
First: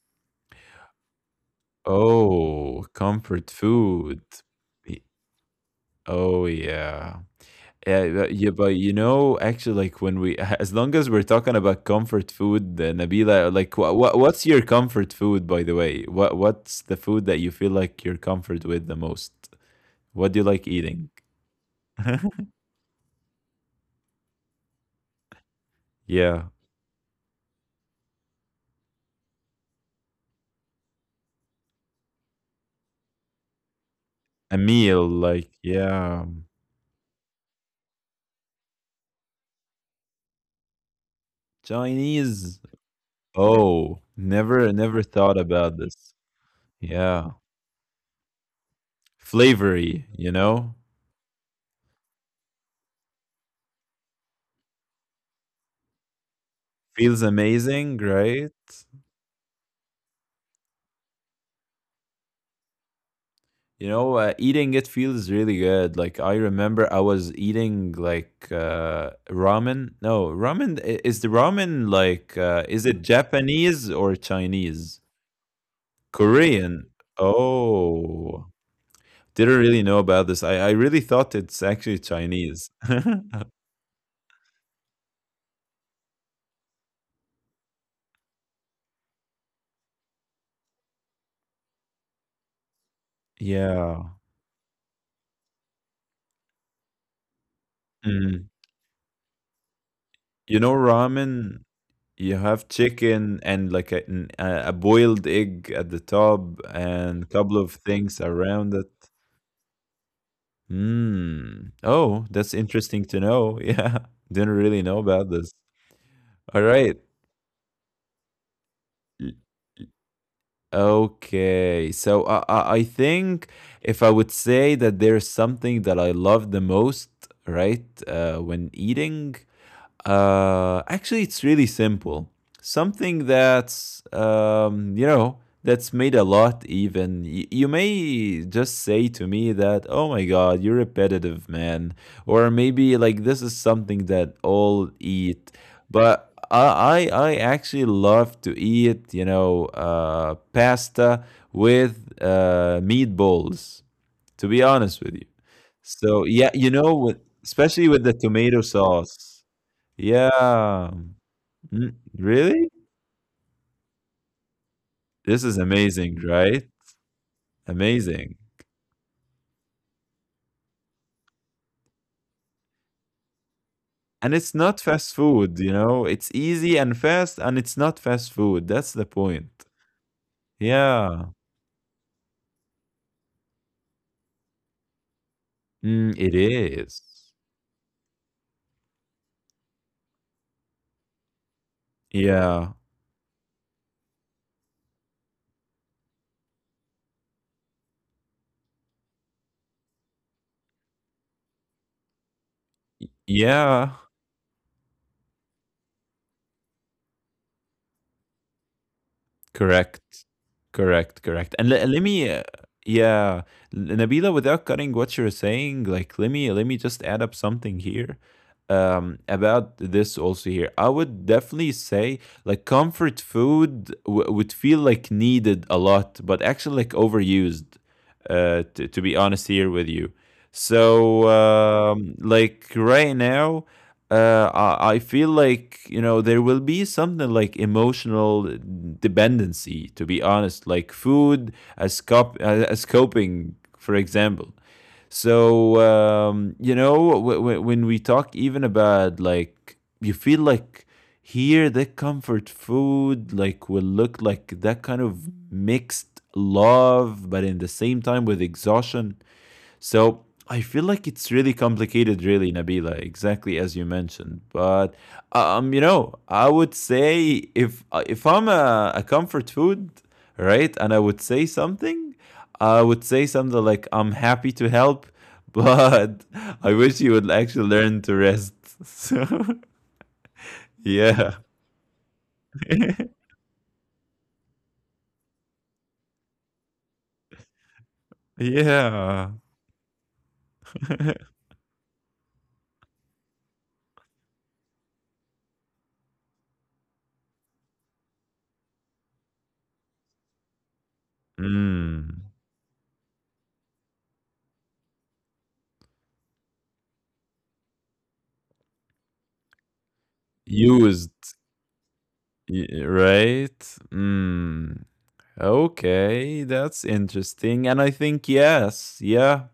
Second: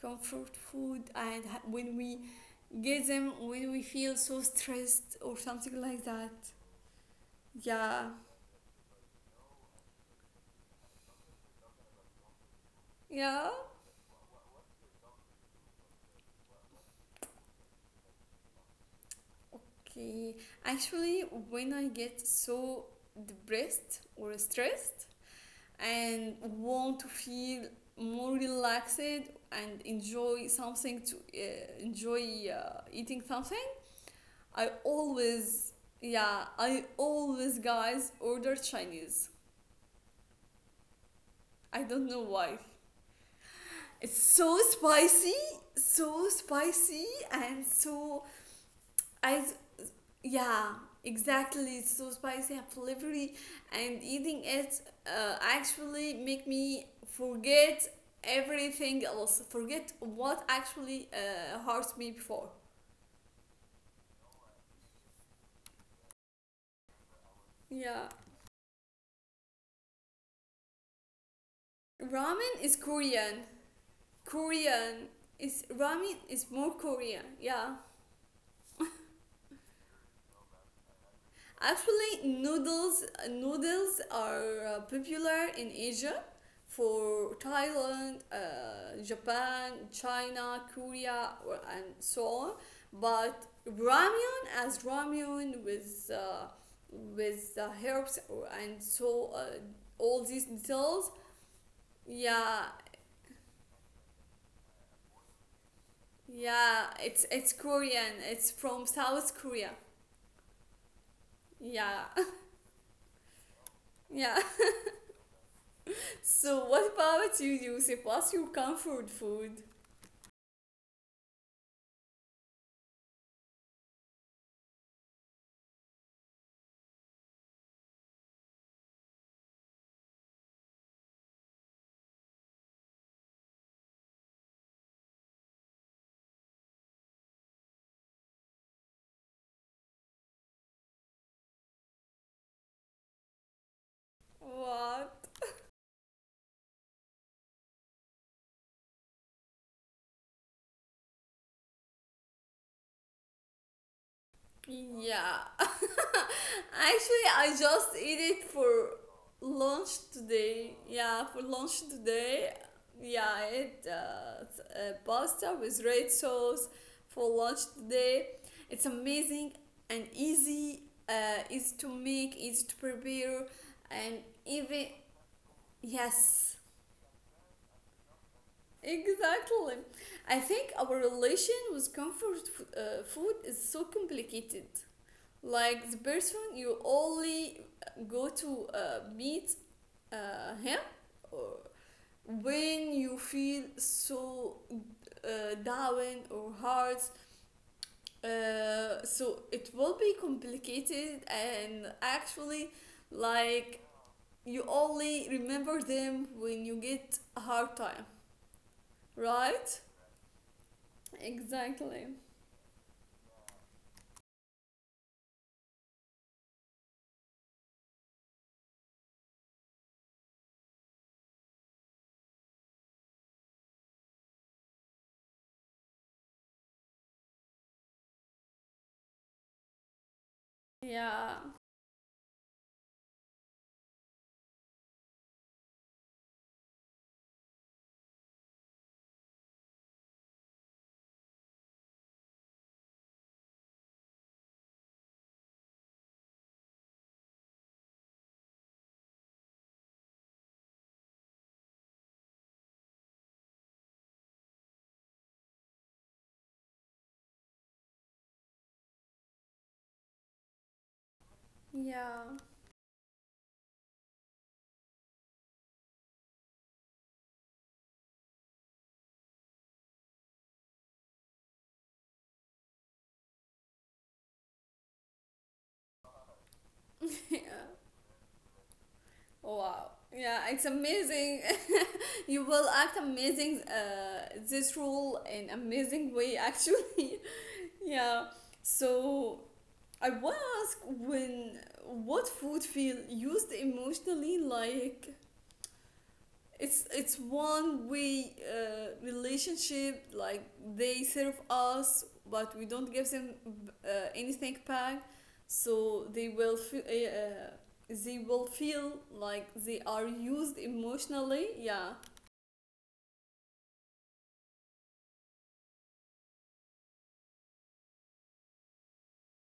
Speaker 1: Comfort food, and when we
Speaker 2: Oh,
Speaker 1: get them
Speaker 2: comfort
Speaker 1: when we feel
Speaker 2: food.
Speaker 1: so
Speaker 2: Y-
Speaker 1: stressed or something like that.
Speaker 2: Oh yeah.
Speaker 1: Yeah,
Speaker 2: Yeah, but you know, actually, like when we, *laughs* as long as we're talking about comfort food,
Speaker 1: yeah.
Speaker 2: Nabila, like, what's your comfort food, by the way? What's the food that you feel like you're comfort with the most?
Speaker 1: Okay.
Speaker 2: What do you like eating?
Speaker 1: Actually, when I get
Speaker 2: *laughs*
Speaker 1: so depressed or stressed, and
Speaker 2: Yeah.
Speaker 1: want to feel more relaxed and enjoy something to enjoy eating something,
Speaker 2: A
Speaker 1: I
Speaker 2: meal, like
Speaker 1: always
Speaker 2: yeah,
Speaker 1: yeah, I always, guys, order Chinese. I don't know why.
Speaker 2: Chinese. Oh,
Speaker 1: It's so
Speaker 2: never, never
Speaker 1: spicy,
Speaker 2: thought about this.
Speaker 1: so spicy,
Speaker 2: Yeah,
Speaker 1: and so I
Speaker 2: flavory, you
Speaker 1: yeah,
Speaker 2: know,
Speaker 1: exactly. It's so spicy and flavory, and eating it actually make me
Speaker 2: feels
Speaker 1: forget
Speaker 2: amazing, right?
Speaker 1: everything else. Forget what actually hurts me before.
Speaker 2: You know, eating it feels really good. Like I remember, I was eating
Speaker 1: Yeah,
Speaker 2: like ramen. No, ramen is the ramen like
Speaker 1: ramen is
Speaker 2: is it
Speaker 1: Korean.
Speaker 2: Japanese or Chinese?
Speaker 1: Korean is ramen is more
Speaker 2: Korean.
Speaker 1: Korean. Yeah.
Speaker 2: Oh, didn't really know about this. I really thought it's actually
Speaker 1: Actually,
Speaker 2: Chinese.
Speaker 1: noodles
Speaker 2: *laughs*
Speaker 1: noodles are popular in Asia, for Thailand, Japan, China, Korea, and so on. But
Speaker 2: Yeah.
Speaker 1: ramyun as ramyun with the herbs
Speaker 2: Mm.
Speaker 1: and so all these
Speaker 2: You know,
Speaker 1: details.
Speaker 2: ramen, you
Speaker 1: Yeah,
Speaker 2: have chicken and like a, an- a boiled egg at the top
Speaker 1: yeah,
Speaker 2: and a
Speaker 1: it's
Speaker 2: couple of
Speaker 1: Korean.
Speaker 2: things
Speaker 1: It's
Speaker 2: around
Speaker 1: from
Speaker 2: it.
Speaker 1: South Korea.
Speaker 2: Mm.
Speaker 1: Yeah,
Speaker 2: Oh, that's interesting to know. *laughs* Yeah.
Speaker 1: *laughs* yeah.
Speaker 2: Didn't really know about this. All
Speaker 1: So what
Speaker 2: right.
Speaker 1: about you, Yusuf? What's your comfort
Speaker 2: L-
Speaker 1: food?
Speaker 2: Okay. So I think if I would say that there's something that I love the most, right, when eating, actually, it's really simple. Something that's you know that's made a lot. Even you may just say to me that, "Oh my God, you're repetitive, man," or maybe like this is something that all
Speaker 1: What?
Speaker 2: eat. But I actually love to eat you know pasta with meatballs to be honest with you.
Speaker 1: Yeah. *laughs*
Speaker 2: So yeah, you know, with,
Speaker 1: Actually, I just
Speaker 2: especially with the
Speaker 1: eat it
Speaker 2: tomato
Speaker 1: for
Speaker 2: sauce.
Speaker 1: lunch today.
Speaker 2: Yeah.
Speaker 1: Yeah, for lunch
Speaker 2: Mm,
Speaker 1: today.
Speaker 2: really?
Speaker 1: Yeah, I ate
Speaker 2: This
Speaker 1: pasta
Speaker 2: is
Speaker 1: with red
Speaker 2: amazing, right?
Speaker 1: sauce for lunch today.
Speaker 2: Amazing.
Speaker 1: It's amazing and easy. Easy to make, easy to prepare, and
Speaker 2: And it's not
Speaker 1: even
Speaker 2: fast food, you know? It's
Speaker 1: yes,
Speaker 2: easy and fast, and it's not fast food. That's the point.
Speaker 1: exactly. I think our
Speaker 2: Yeah.
Speaker 1: relation with comfort food is so complicated. Like the
Speaker 2: Mm, it
Speaker 1: person you
Speaker 2: is.
Speaker 1: only go to meet him or
Speaker 2: Yeah.
Speaker 1: when you feel so down or hard, so it will be complicated, and actually like
Speaker 2: Yeah.
Speaker 1: you only remember them when you get a hard time, right?
Speaker 2: Correct. Correct, correct. And let
Speaker 1: Exactly.
Speaker 2: me yeah, N Nabila, without cutting what you're saying, like, let me just add up something here, about this also here. I would definitely say, like, comfort food w would feel, like, needed a lot, but actually, like, overused, to be honest here with you. So,
Speaker 1: Yeah.
Speaker 2: like, right now, I feel like you know there will be something like emotional dependency. To be honest, like food as coping, for example. So you know when we talk even about like you feel like here the comfort food like will look like that kind of mixed love, but in the same time with exhaustion so I feel like it's really complicated,
Speaker 1: Yeah.
Speaker 2: really, Nabila, exactly as you mentioned. But you know, I would say if I'm a comfort food, right, and I would say something, I would say something like I'm happy to help, but *laughs* I wish you
Speaker 1: *laughs*
Speaker 2: would
Speaker 1: Yeah.
Speaker 2: actually learn to rest. *laughs* So
Speaker 1: Wow, yeah, it's
Speaker 2: yeah,
Speaker 1: amazing. You will act
Speaker 2: *laughs*
Speaker 1: amazing. This role in amazing way actually. *laughs* Yeah.
Speaker 2: yeah.
Speaker 1: So I want to ask
Speaker 2: *laughs*
Speaker 1: when what food feel used emotionally, like it's one way relationship, like they serve us
Speaker 2: Mm.
Speaker 1: but we don't give them anything back, so they will feel like they are used
Speaker 2: Used,
Speaker 1: emotionally. Yeah.
Speaker 2: right? Mm. Okay, that's interesting. And I think, yes, yeah,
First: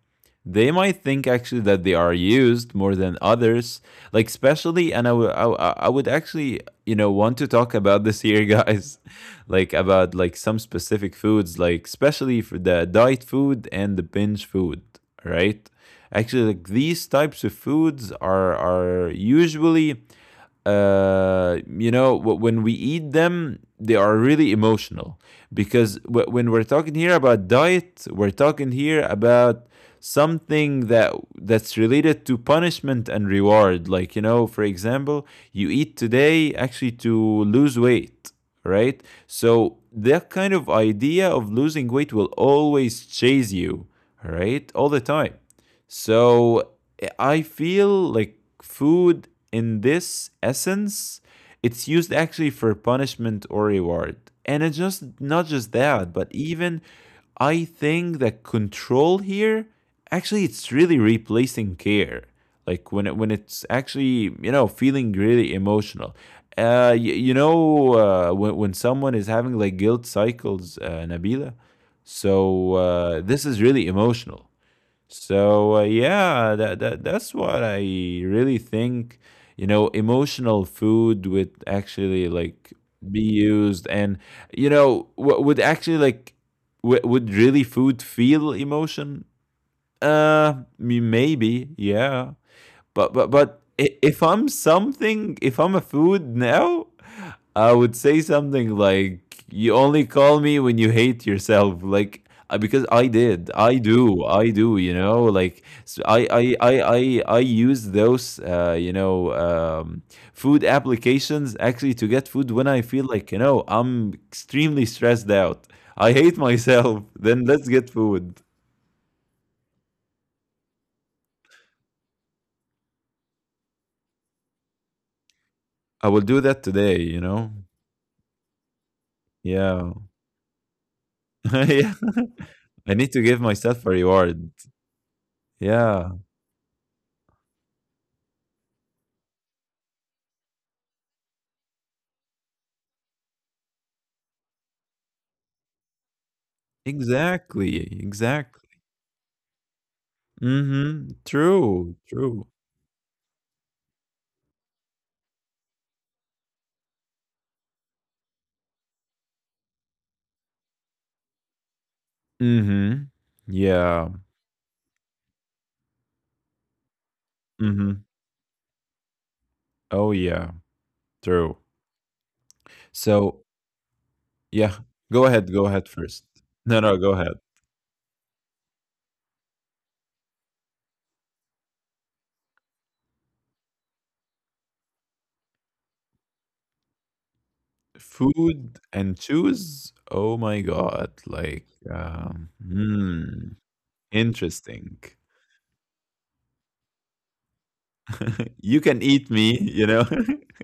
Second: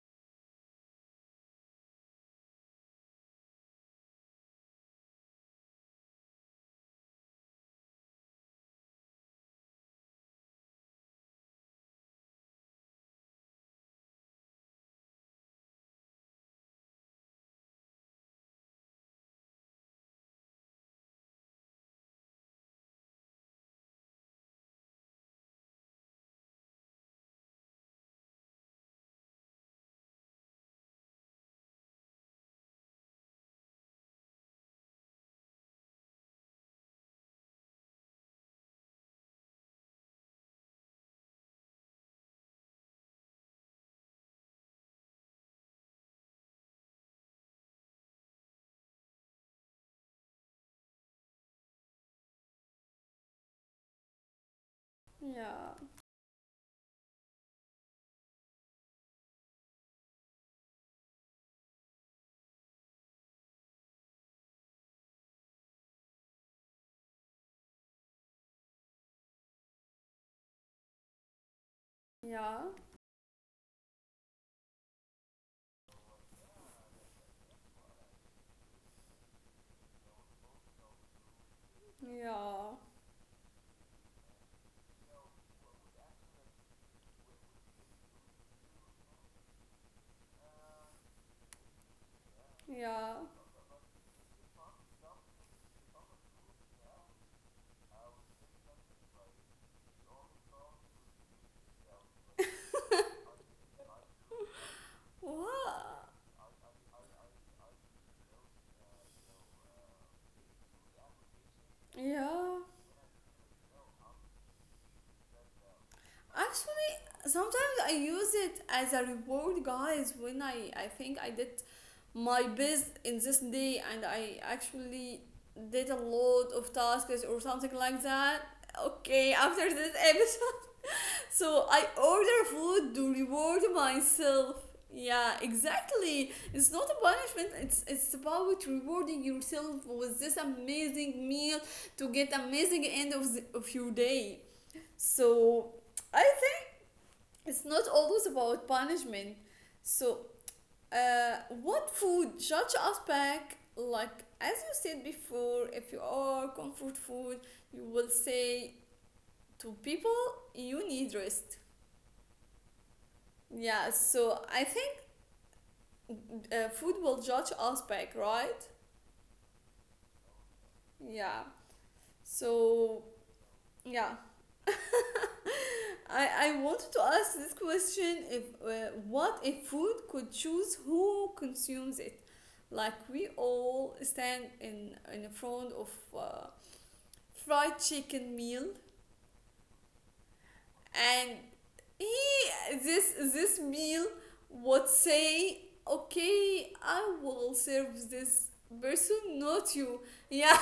Speaker 2: they might think actually that they are used more than others, like, especially. And I would actually, you know, want to talk about this here, guys, *laughs* like, about like some specific foods, like, especially for the diet food and the binge food, right? Actually, like, these types of foods are usually you know, when we eat them, they are really emotional because when we're talking here about diet, we're talking here about something that that's related to punishment and reward. Like you know, for example, you eat today actually to lose weight, right? So that kind of idea of losing weight will always chase you, right, all the time. So I feel like food in this essence, it's used actually for punishment or reward. And it's just not just
Speaker 1: Yeah.
Speaker 2: that, but even I think that control here actually it's really replacing care. Like when it, when it's actually you know feeling really emotional. Uh, y- you know when someone is having like guilt cycles, Nabila.
Speaker 1: Yeah.
Speaker 2: So this is really emotional. So yeah, that's what I really think. You know, emotional food would actually
Speaker 1: Yeah,
Speaker 2: like be used, and you know, would actually like would really food feel emotion? Maybe, yeah. But
Speaker 1: yeah.
Speaker 2: if I'm something, if I'm a food now, I would say something like, "You only call me when you hate yourself," like because I did, I do, I do. You know, like s
Speaker 1: Wow.
Speaker 2: I use those, you know, food applications actually to get food
Speaker 1: Yeah.
Speaker 2: when I feel like you know I'm extremely stressed out. I hate
Speaker 1: Actually,
Speaker 2: myself. *laughs* Then let's
Speaker 1: sometimes
Speaker 2: get
Speaker 1: I use
Speaker 2: food.
Speaker 1: it as a reward, guys, when I think I did my best in this day and I actually did a
Speaker 2: I will do
Speaker 1: lot
Speaker 2: that
Speaker 1: of
Speaker 2: today, you
Speaker 1: tasks or
Speaker 2: know?
Speaker 1: something like that. Okay, after
Speaker 2: Yeah.
Speaker 1: this. So
Speaker 2: *laughs*
Speaker 1: I
Speaker 2: Yeah.
Speaker 1: order
Speaker 2: *laughs*
Speaker 1: food
Speaker 2: I
Speaker 1: to
Speaker 2: need to give
Speaker 1: reward
Speaker 2: myself a reward.
Speaker 1: myself. Yeah,
Speaker 2: Yeah.
Speaker 1: exactly. It's not a punishment. It's about rewarding yourself with this amazing meal to get amazing end of of your day. So I think it's not
Speaker 2: Exactly.
Speaker 1: always about
Speaker 2: Exactly.
Speaker 1: punishment. So
Speaker 2: Mm-hmm.
Speaker 1: uh, what
Speaker 2: True.
Speaker 1: food
Speaker 2: True.
Speaker 1: judge us back? Like as you said before, if you are comfort food, you will say to people you need rest.
Speaker 2: Mm-hmm.
Speaker 1: Yeah,
Speaker 2: Yeah.
Speaker 1: so I think food will judge us
Speaker 2: Mm-hmm.
Speaker 1: back, right?
Speaker 2: Oh yeah.
Speaker 1: Yeah.
Speaker 2: True.
Speaker 1: So
Speaker 2: So
Speaker 1: yeah,
Speaker 2: yeah. Go
Speaker 1: *laughs*
Speaker 2: ahead. Go ahead
Speaker 1: I
Speaker 2: first.
Speaker 1: I
Speaker 2: No,
Speaker 1: wanted to
Speaker 2: no, go
Speaker 1: ask
Speaker 2: ahead.
Speaker 1: this question: if what if food could choose who consumes it? Like we all stand in front of uh, fried chicken meal,
Speaker 2: Food and choose. Oh my god.
Speaker 1: and
Speaker 2: Like um
Speaker 1: He this
Speaker 2: hmm.
Speaker 1: this meal would
Speaker 2: Interesting.
Speaker 1: say, okay, I will serve this
Speaker 2: You can
Speaker 1: person,
Speaker 2: eat me,
Speaker 1: not
Speaker 2: you
Speaker 1: you.
Speaker 2: know.
Speaker 1: Yeah.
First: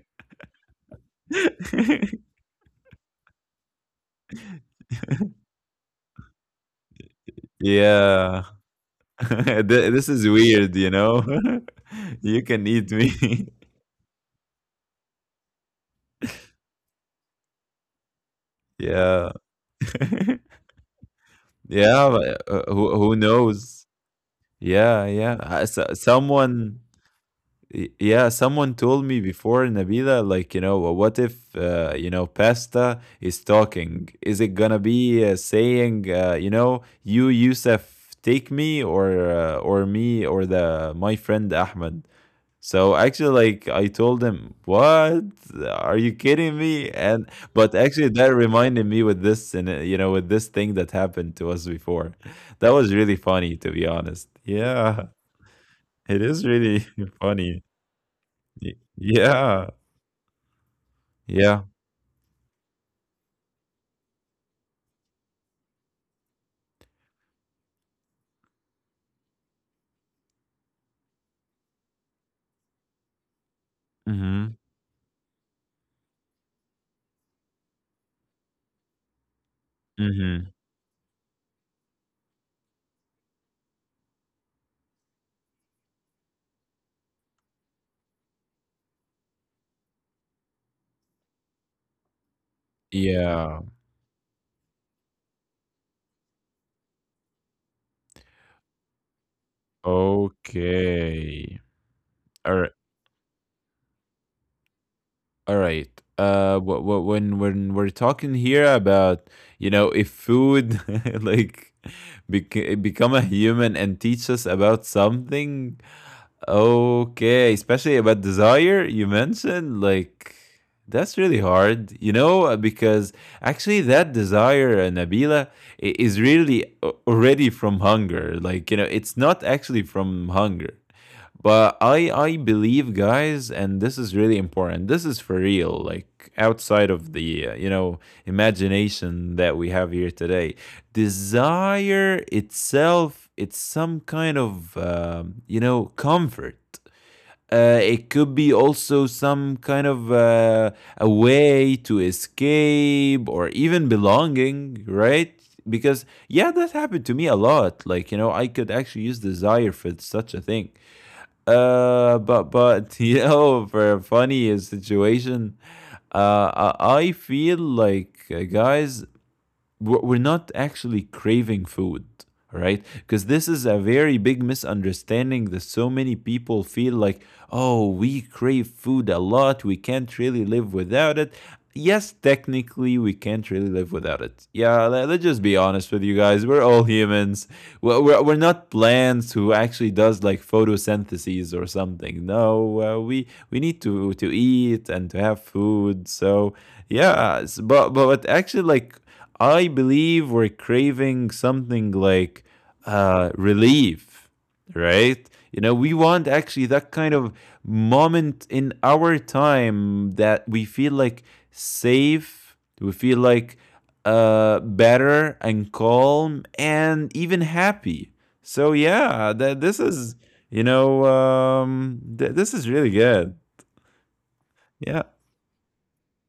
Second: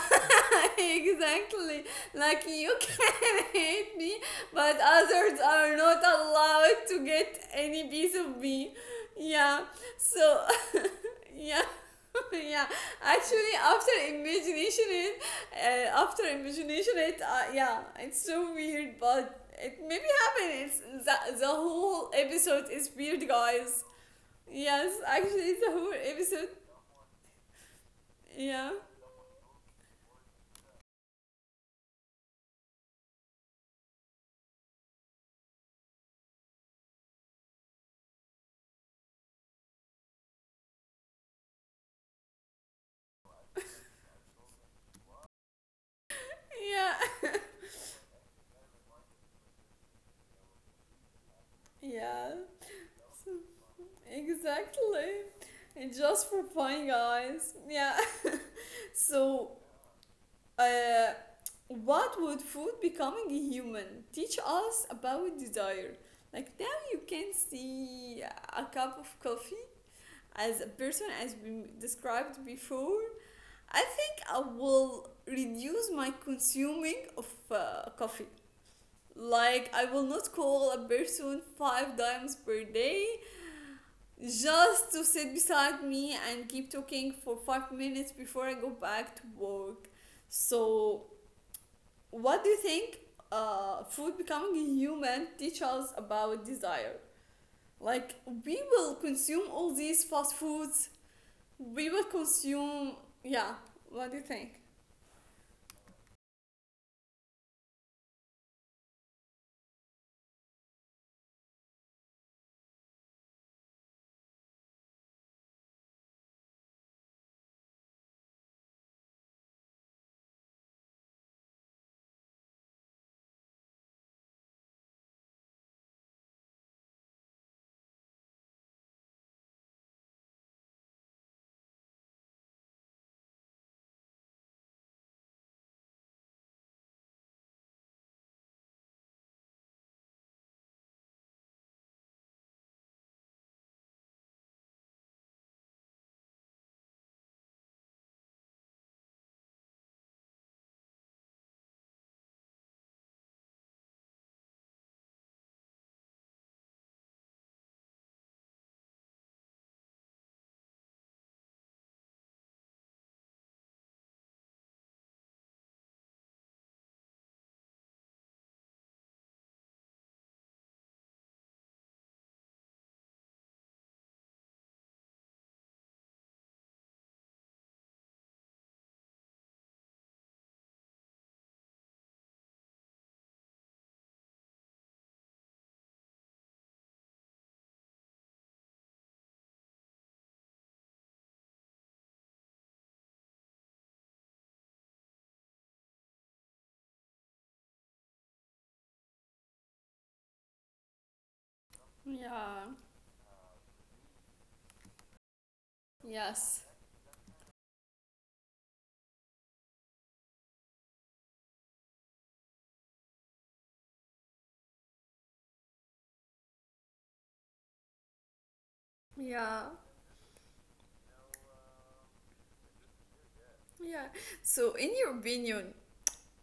Speaker 1: *laughs* Exactly.
Speaker 2: *laughs*
Speaker 1: Like you can *laughs* hate me, but others are not allowed to get any piece of
Speaker 2: Yeah.
Speaker 1: me.
Speaker 2: *laughs*
Speaker 1: Yeah.
Speaker 2: Th This is
Speaker 1: So
Speaker 2: weird, you
Speaker 1: *laughs*
Speaker 2: know?
Speaker 1: yeah.
Speaker 2: *laughs*
Speaker 1: *laughs*
Speaker 2: You
Speaker 1: Yeah,
Speaker 2: can eat
Speaker 1: actually
Speaker 2: me. *laughs*
Speaker 1: after imagination it, after imagination it, yeah, it's so weird,
Speaker 2: Yeah.
Speaker 1: but it maybe
Speaker 2: *laughs*
Speaker 1: happen. It's the
Speaker 2: Yeah,
Speaker 1: whole
Speaker 2: but,
Speaker 1: episode is
Speaker 2: who
Speaker 1: weird, guys.
Speaker 2: knows?
Speaker 1: Yes,
Speaker 2: Yeah, yeah.
Speaker 1: actually the
Speaker 2: So
Speaker 1: whole episode.
Speaker 2: someone yeah,
Speaker 1: Yeah.
Speaker 2: someone told me before, Nabila, like, you know, "Well, what if, you know, pasta is talking? Is it gonna be saying, you know, you, Yusuf, take me or me or the my friend Ahmed? So actually, like I told him, "What? Are you kidding me?" And
Speaker 1: Yeah. *laughs*
Speaker 2: but actually, that reminded me with this, and you know, with this thing that happened to us before,
Speaker 1: Yeah,
Speaker 2: that was really funny, to be honest. Yeah,
Speaker 1: exactly. And
Speaker 2: it
Speaker 1: just for
Speaker 2: is
Speaker 1: fun,
Speaker 2: really *laughs*
Speaker 1: guys.
Speaker 2: funny.
Speaker 1: Yeah. *laughs* So
Speaker 2: Yeah,
Speaker 1: Uh,
Speaker 2: yeah.
Speaker 1: what would food becoming a human teach us about desire? Like now you can see a cup of coffee as a person as we described before. I think I
Speaker 2: Mm-hmm.
Speaker 1: will reduce my consuming of coffee. Like I will not
Speaker 2: Mm-hmm.
Speaker 1: call a person 5 times per day just to sit beside me and keep talking for 5 minutes before I go back to work. So what do you think
Speaker 2: Yeah.
Speaker 1: food becoming human teach us about desire? Like we will consume all these fast foods.
Speaker 2: Okay.
Speaker 1: We will
Speaker 2: All right.
Speaker 1: consume. Yeah. What do you think?
Speaker 2: All right. When we're talking here about you know if food *laughs* like become a human and teach us about something, okay, especially about desire you mentioned, like that's really hard, you know, because actually that desire, Nabila, is really already from hunger. Like you know, it's not actually from hunger, but I believe, guys, and this is really important. This is for real, like outside of the you know imagination that we have here today. Desire itself, it's some kind of you know, comfort. It could be also some kind of, a way to escape, or even belonging, right? Because yeah, that happened to me a lot. Like, you know, I could actually use desire for such a thing. But *laughs* you know, for a funny situation, I feel like, guys, we're not actually craving food, right? Because this is a very big misunderstanding. That so many people feel like, oh, we crave food a lot, we can't really live without it. Yes, technically, we can't really live without it. Yeah, let's just be honest with you, guys. We're all humans. We're not plants, who actually does like photosynthesis or something. No, we need to eat and to have food. So yeah, but actually, like, I believe we're craving something like,
Speaker 1: Yeah.
Speaker 2: relief, right? You know, we want
Speaker 1: Yes.
Speaker 2: actually that kind of moment in our time that we feel like safe, we feel like, better and calm and even happy. So yeah,
Speaker 1: Yeah.
Speaker 2: that this is, you know, this is really good.
Speaker 1: Yeah. So, in your
Speaker 2: Yeah.
Speaker 1: opinion,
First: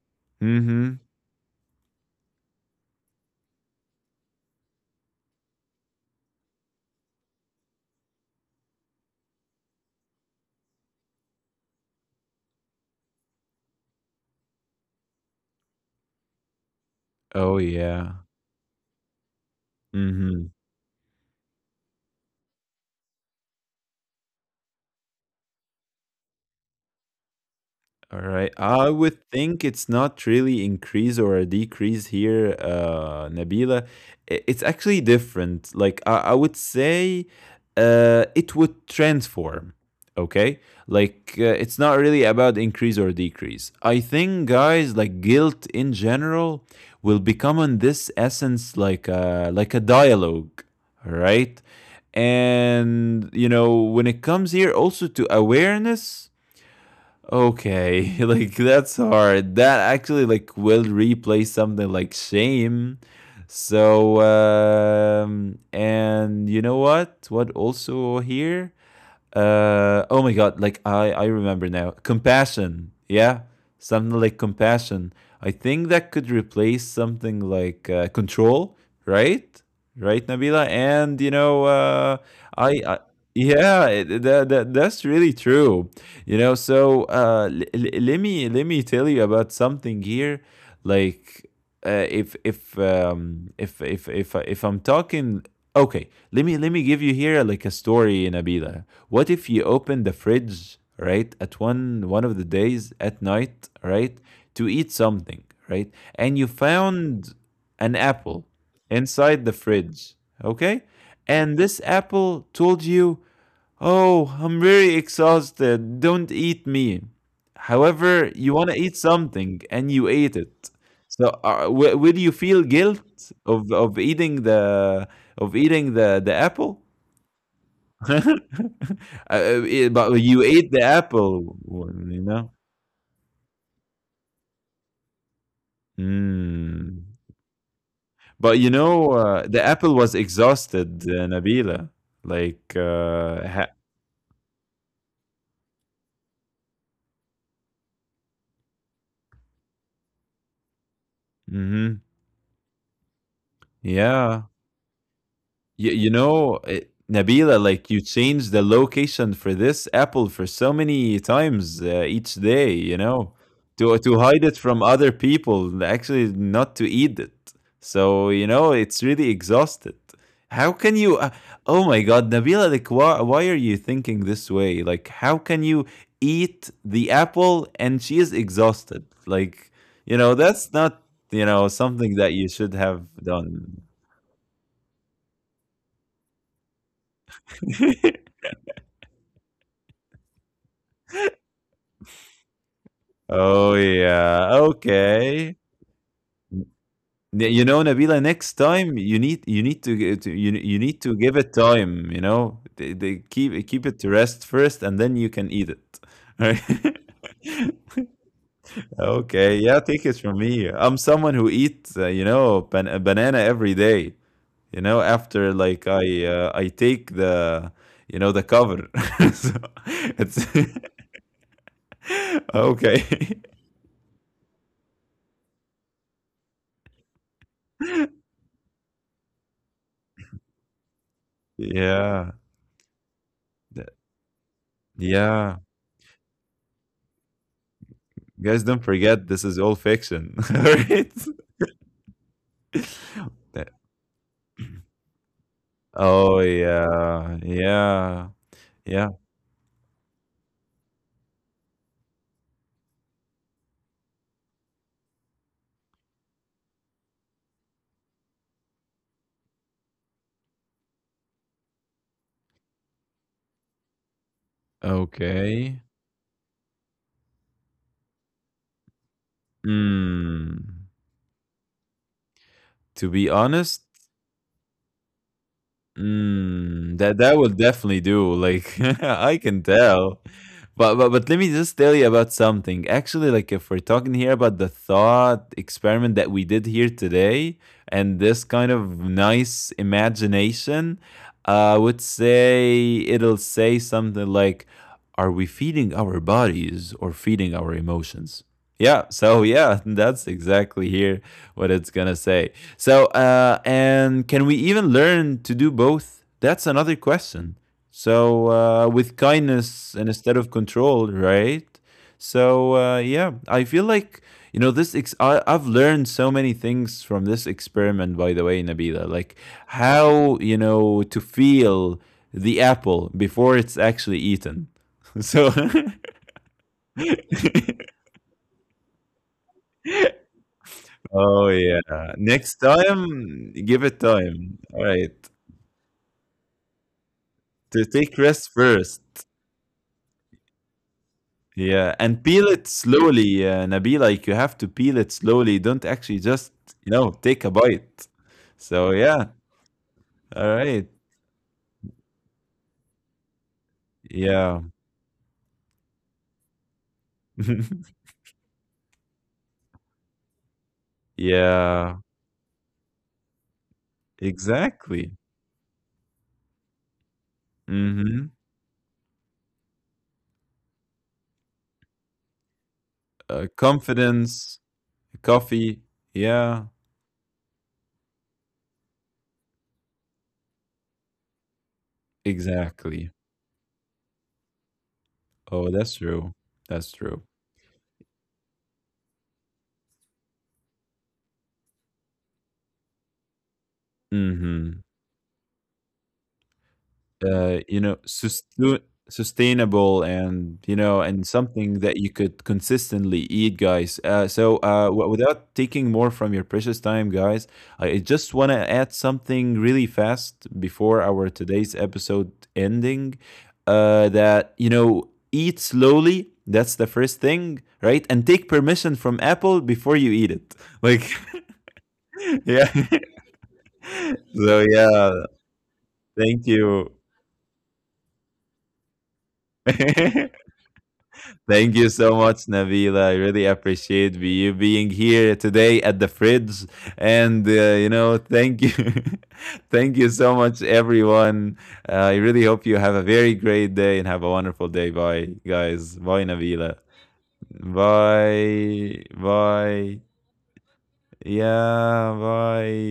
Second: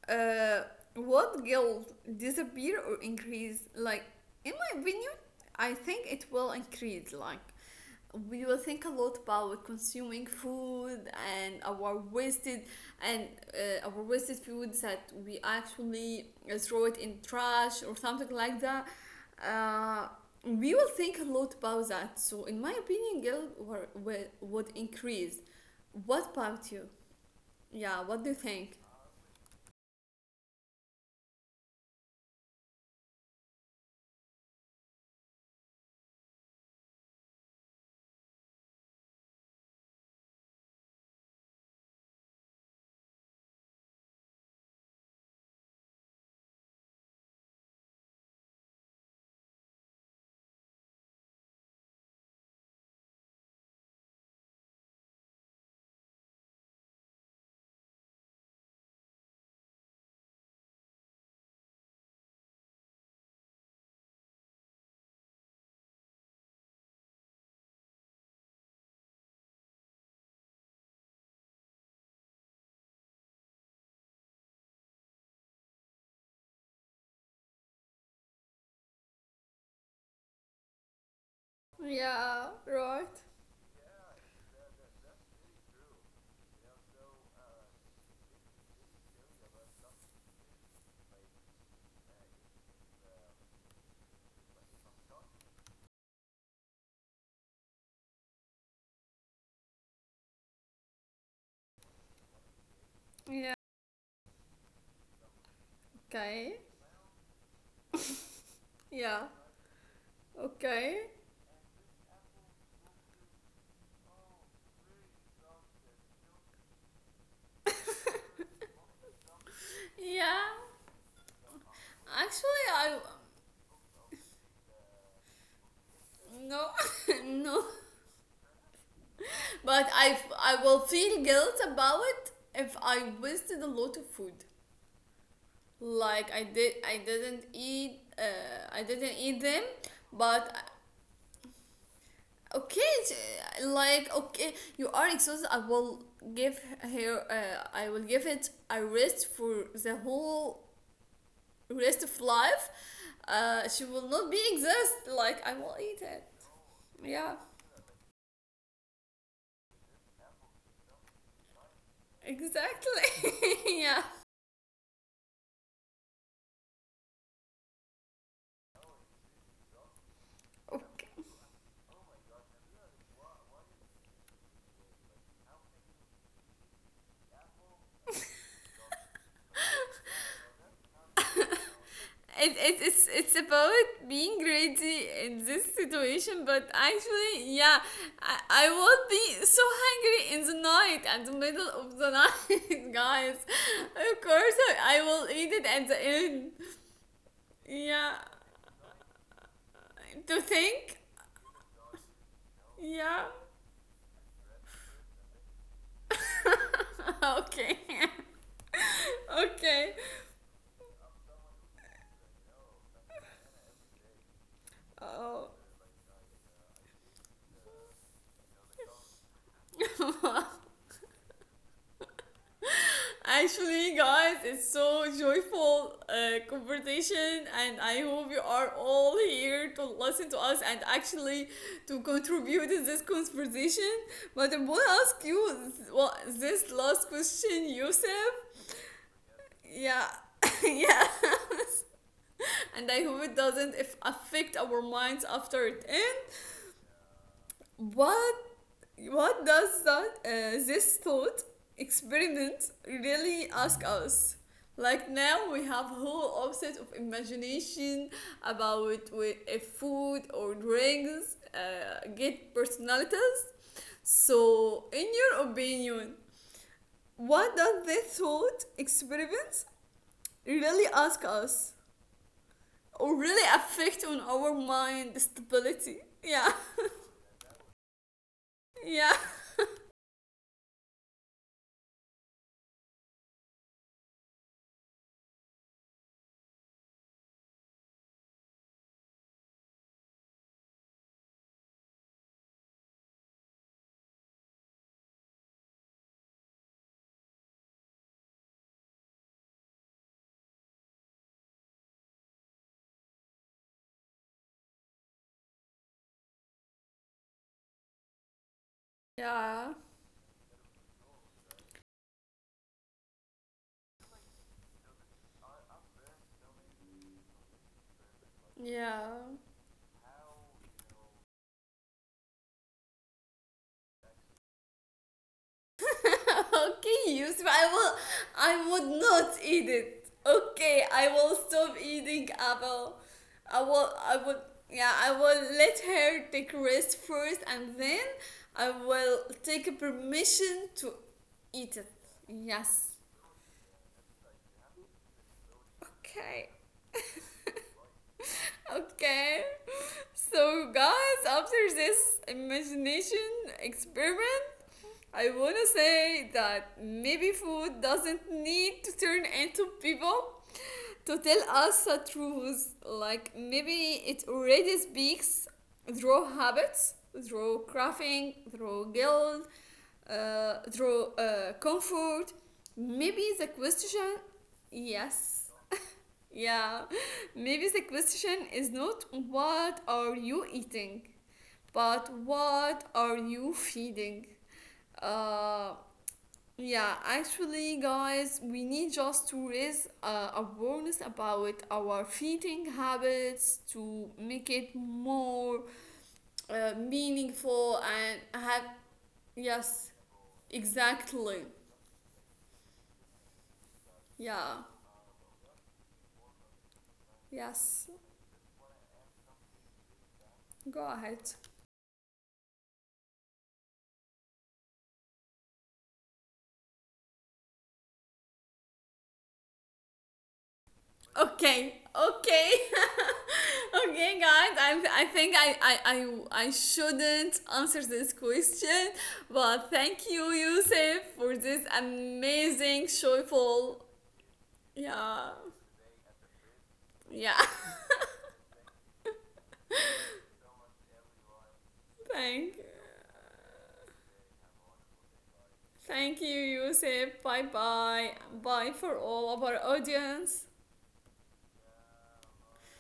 Speaker 1: Uh,
Speaker 2: Mm-hmm.
Speaker 1: what guilt disappear or increase? Like in my opinion, I think it will increase. Like we will think a lot about consuming food and our wasted and our wasted food that we actually throw it in
Speaker 2: Oh
Speaker 1: trash or
Speaker 2: yeah.
Speaker 1: something like that. Uh,
Speaker 2: Mm-hmm.
Speaker 1: we will think a lot about that. So in my opinion, guilt would increase. What about you? Yeah,
Speaker 2: All
Speaker 1: what do you
Speaker 2: right.
Speaker 1: think?
Speaker 2: I would think it's not really increase or a decrease here, Nabila. It's actually different. Like, I would say, it would transform. Okay, like, it's not really about increase or decrease. I think, guys, like guilt in general will become on this essence like a dialogue. All right, and you know, when it comes here also to awareness, okay, *laughs* like that's hard, that actually like will replace something like shame. So um, and you know what also here, uh, oh my God, like I remember now, compassion. Yeah, something like compassion. I think that could replace something like, control, right? Right, Nabila. And you know, uh,
Speaker 1: Yeah,
Speaker 2: I
Speaker 1: right.
Speaker 2: yeah, that's really true. You know, so let me tell you about something here. Like, if I'm talking, okay, let me give you here like a story, Nabila. What if you open the fridge, right, at one of the days at
Speaker 1: Yeah.
Speaker 2: night, right, to eat something, right, and you
Speaker 1: Okay.
Speaker 2: found an apple
Speaker 1: Yeah.
Speaker 2: inside the fridge, okay?
Speaker 1: Okay.
Speaker 2: And this apple told you, "Oh, I'm very exhausted. Don't eat me." However, you want to eat something and you ate
Speaker 1: Yeah.
Speaker 2: it. So, will you feel
Speaker 1: Actually, I
Speaker 2: guilt of eating the of eating the
Speaker 1: no,
Speaker 2: apple?
Speaker 1: *laughs* no.
Speaker 2: *laughs* uh,
Speaker 1: But
Speaker 2: but you
Speaker 1: I
Speaker 2: ate
Speaker 1: will
Speaker 2: the
Speaker 1: feel
Speaker 2: apple,
Speaker 1: guilt about
Speaker 2: you
Speaker 1: it
Speaker 2: know.
Speaker 1: if I wasted a lot of food. Like I
Speaker 2: Mm.
Speaker 1: didn't eat.
Speaker 2: But you
Speaker 1: I
Speaker 2: know,
Speaker 1: didn't eat
Speaker 2: the
Speaker 1: them.
Speaker 2: apple was
Speaker 1: But
Speaker 2: exhausted, Nabila. Like,
Speaker 1: okay, it's,
Speaker 2: ha-
Speaker 1: like okay, you are exhausted. I will give her. I will give it a rest for the whole
Speaker 2: mhm.
Speaker 1: rest of life, she will not
Speaker 2: Yeah.
Speaker 1: be exist. Like I will
Speaker 2: You,
Speaker 1: eat
Speaker 2: you
Speaker 1: it.
Speaker 2: know, eh,
Speaker 1: Yeah,
Speaker 2: Nabila, like you change the location for this apple for so many times, each day, you know,
Speaker 1: exactly. *laughs*
Speaker 2: to
Speaker 1: Yeah.
Speaker 2: to hide it from other people, actually not to eat it. So, you know, it's really exhausted. How can
Speaker 1: Okay.
Speaker 2: you, oh my God, Nabila, like why, are you thinking this way? Like, how can you eat the apple and she is exhausted? Like, you know, that's not, you know, something that you
Speaker 1: It,
Speaker 2: should
Speaker 1: it,
Speaker 2: have
Speaker 1: it's it's
Speaker 2: done.
Speaker 1: about being greedy in this situation, but actually, yeah,
Speaker 2: *laughs*
Speaker 1: I will be so hungry in the night, at the middle of the night, *laughs* guys.
Speaker 2: Oh
Speaker 1: Of
Speaker 2: yeah.
Speaker 1: course, I will
Speaker 2: Okay.
Speaker 1: eat it at the end.
Speaker 2: N- You know, Nabila,
Speaker 1: Yeah,
Speaker 2: next time you need to, g- to you
Speaker 1: to
Speaker 2: you need
Speaker 1: think.
Speaker 2: to give it time. You know, they
Speaker 1: Yeah.
Speaker 2: keep keep it to rest first, and then you can eat it. *laughs* Right?
Speaker 1: *laughs* Okay. *laughs* *laughs*
Speaker 2: Okay. Yeah,
Speaker 1: Okay.
Speaker 2: take it from me. I'm someone who eats, you know, a banana every day. You know, after
Speaker 1: Oh.
Speaker 2: like, I take the, you know, the cover. *laughs* So it's
Speaker 1: *laughs*
Speaker 2: *laughs* okay.
Speaker 1: Actually, guys, it's so joyful conversation, and I hope you are all here to listen to us and actually
Speaker 2: *laughs*
Speaker 1: to
Speaker 2: Yeah.
Speaker 1: contribute in this
Speaker 2: Th-
Speaker 1: conversation. But I want to ask you
Speaker 2: Yeah.
Speaker 1: what this last question, Yusuf.
Speaker 2: Guys, don't forget, this is all
Speaker 1: Yeah,
Speaker 2: fiction, *laughs*
Speaker 1: *laughs* yeah.
Speaker 2: right?
Speaker 1: *laughs* And I hope it
Speaker 2: *laughs*
Speaker 1: doesn't if affect our minds after it
Speaker 2: Oh
Speaker 1: ends.
Speaker 2: yeah,
Speaker 1: What
Speaker 2: yeah.
Speaker 1: What does that this thought experiment really ask us? Like now we have whole offset of imagination about if food or drinks get personalities. So in your
Speaker 2: Okay.
Speaker 1: opinion, what does this thought experiment
Speaker 2: Hmm.
Speaker 1: really ask us
Speaker 2: To be
Speaker 1: or really
Speaker 2: honest,
Speaker 1: affect on our mind stability? Yeah,
Speaker 2: mm, that that will definitely do. Like *laughs*
Speaker 1: *laughs* yeah,
Speaker 2: I can tell. But let me just tell you about something. Actually, like, if we're talking here about the thought experiment that we did here today and this kind of nice imagination, I would say it'll say something like, "Are we feeding our bodies or feeding our emotions?" Yeah, so yeah, *laughs* that's exactly here what it's gonna say. So, and can we even learn to do both? That's another question. So, with
Speaker 1: yeah,
Speaker 2: kindness and instead of control, right? So, yeah, I feel like, you know, I've learned so many things from this experiment, by the way, Nabila,
Speaker 1: yeah.
Speaker 2: like how, you know, to feel the apple before it's actually eaten. *laughs* So,
Speaker 1: Okay, Yusuf,
Speaker 2: *laughs*
Speaker 1: I would not eat it. Okay, I will
Speaker 2: oh,
Speaker 1: stop
Speaker 2: yeah.
Speaker 1: eating
Speaker 2: Next
Speaker 1: apple.
Speaker 2: time, give it
Speaker 1: I would,
Speaker 2: time. All
Speaker 1: yeah, I
Speaker 2: right.
Speaker 1: will let her take rest first and
Speaker 2: To
Speaker 1: then
Speaker 2: take rest
Speaker 1: I
Speaker 2: first.
Speaker 1: will take permission to eat it.
Speaker 2: Yeah, and peel it
Speaker 1: Yes.
Speaker 2: slowly, Nabi. Like, you have to peel it slowly. Don't actually
Speaker 1: Okay.
Speaker 2: just, you know, take a bite. So yeah,
Speaker 1: Okay.
Speaker 2: all
Speaker 1: So
Speaker 2: right.
Speaker 1: guys, after this imagination experiment,
Speaker 2: Yeah,
Speaker 1: I wanna say that maybe food
Speaker 2: *laughs*
Speaker 1: doesn't need to turn into people to tell us a
Speaker 2: yeah,
Speaker 1: truth. Like maybe it already
Speaker 2: exactly.
Speaker 1: speaks through habits, through crafting,
Speaker 2: Mm-hmm.
Speaker 1: through guilt, through comfort. Maybe the question,
Speaker 2: Confidence,
Speaker 1: yes,
Speaker 2: coffee. Yeah,
Speaker 1: yeah, *laughs* maybe the question is not what are you eating, but what
Speaker 2: exactly.
Speaker 1: are you feeding. Uh,
Speaker 2: Oh, that's true.
Speaker 1: yeah,
Speaker 2: That's true.
Speaker 1: actually, guys, we need just to raise awareness about our feeding habits to make it
Speaker 2: Mm-hmm.
Speaker 1: more
Speaker 2: Uh,
Speaker 1: meaningful
Speaker 2: you know,
Speaker 1: and have.
Speaker 2: sustu
Speaker 1: Yes,
Speaker 2: sustainable, and, you know, and
Speaker 1: exactly.
Speaker 2: something that you could consistently eat, guys.
Speaker 1: Yeah,
Speaker 2: So, w without taking more from your precious time, guys,
Speaker 1: yes.
Speaker 2: I just want to add something really fast
Speaker 1: Go
Speaker 2: before
Speaker 1: ahead.
Speaker 2: our today's episode ending. That, you know, eat slowly. That's the first thing, right? And take permission from Apple before you eat it. Like,
Speaker 1: Okay,
Speaker 2: *laughs*
Speaker 1: okay.
Speaker 2: yeah. *laughs*
Speaker 1: *laughs* Okay, guys,
Speaker 2: So,
Speaker 1: I
Speaker 2: yeah,
Speaker 1: think I
Speaker 2: thank you.
Speaker 1: shouldn't answer this question, but thank you,
Speaker 2: *laughs*
Speaker 1: Yusuf, for this
Speaker 2: Thank you so much,
Speaker 1: amazing,
Speaker 2: Nabila. I really
Speaker 1: joyful.
Speaker 2: appreciate you being
Speaker 1: Yeah.
Speaker 2: here today at the fridge.
Speaker 1: Yeah.
Speaker 2: And,
Speaker 1: *laughs*
Speaker 2: you know, thank you. *laughs* Thank you so much, everyone. I really
Speaker 1: Thank
Speaker 2: hope you have a very great day and have a wonderful day. Bye, guys.
Speaker 1: Thank
Speaker 2: Bye,
Speaker 1: you,
Speaker 2: Nabila.
Speaker 1: Yusuf. Bye bye. Bye for
Speaker 2: Bye.
Speaker 1: all of our
Speaker 2: Bye.
Speaker 1: audience.
Speaker 2: Yeah, bye.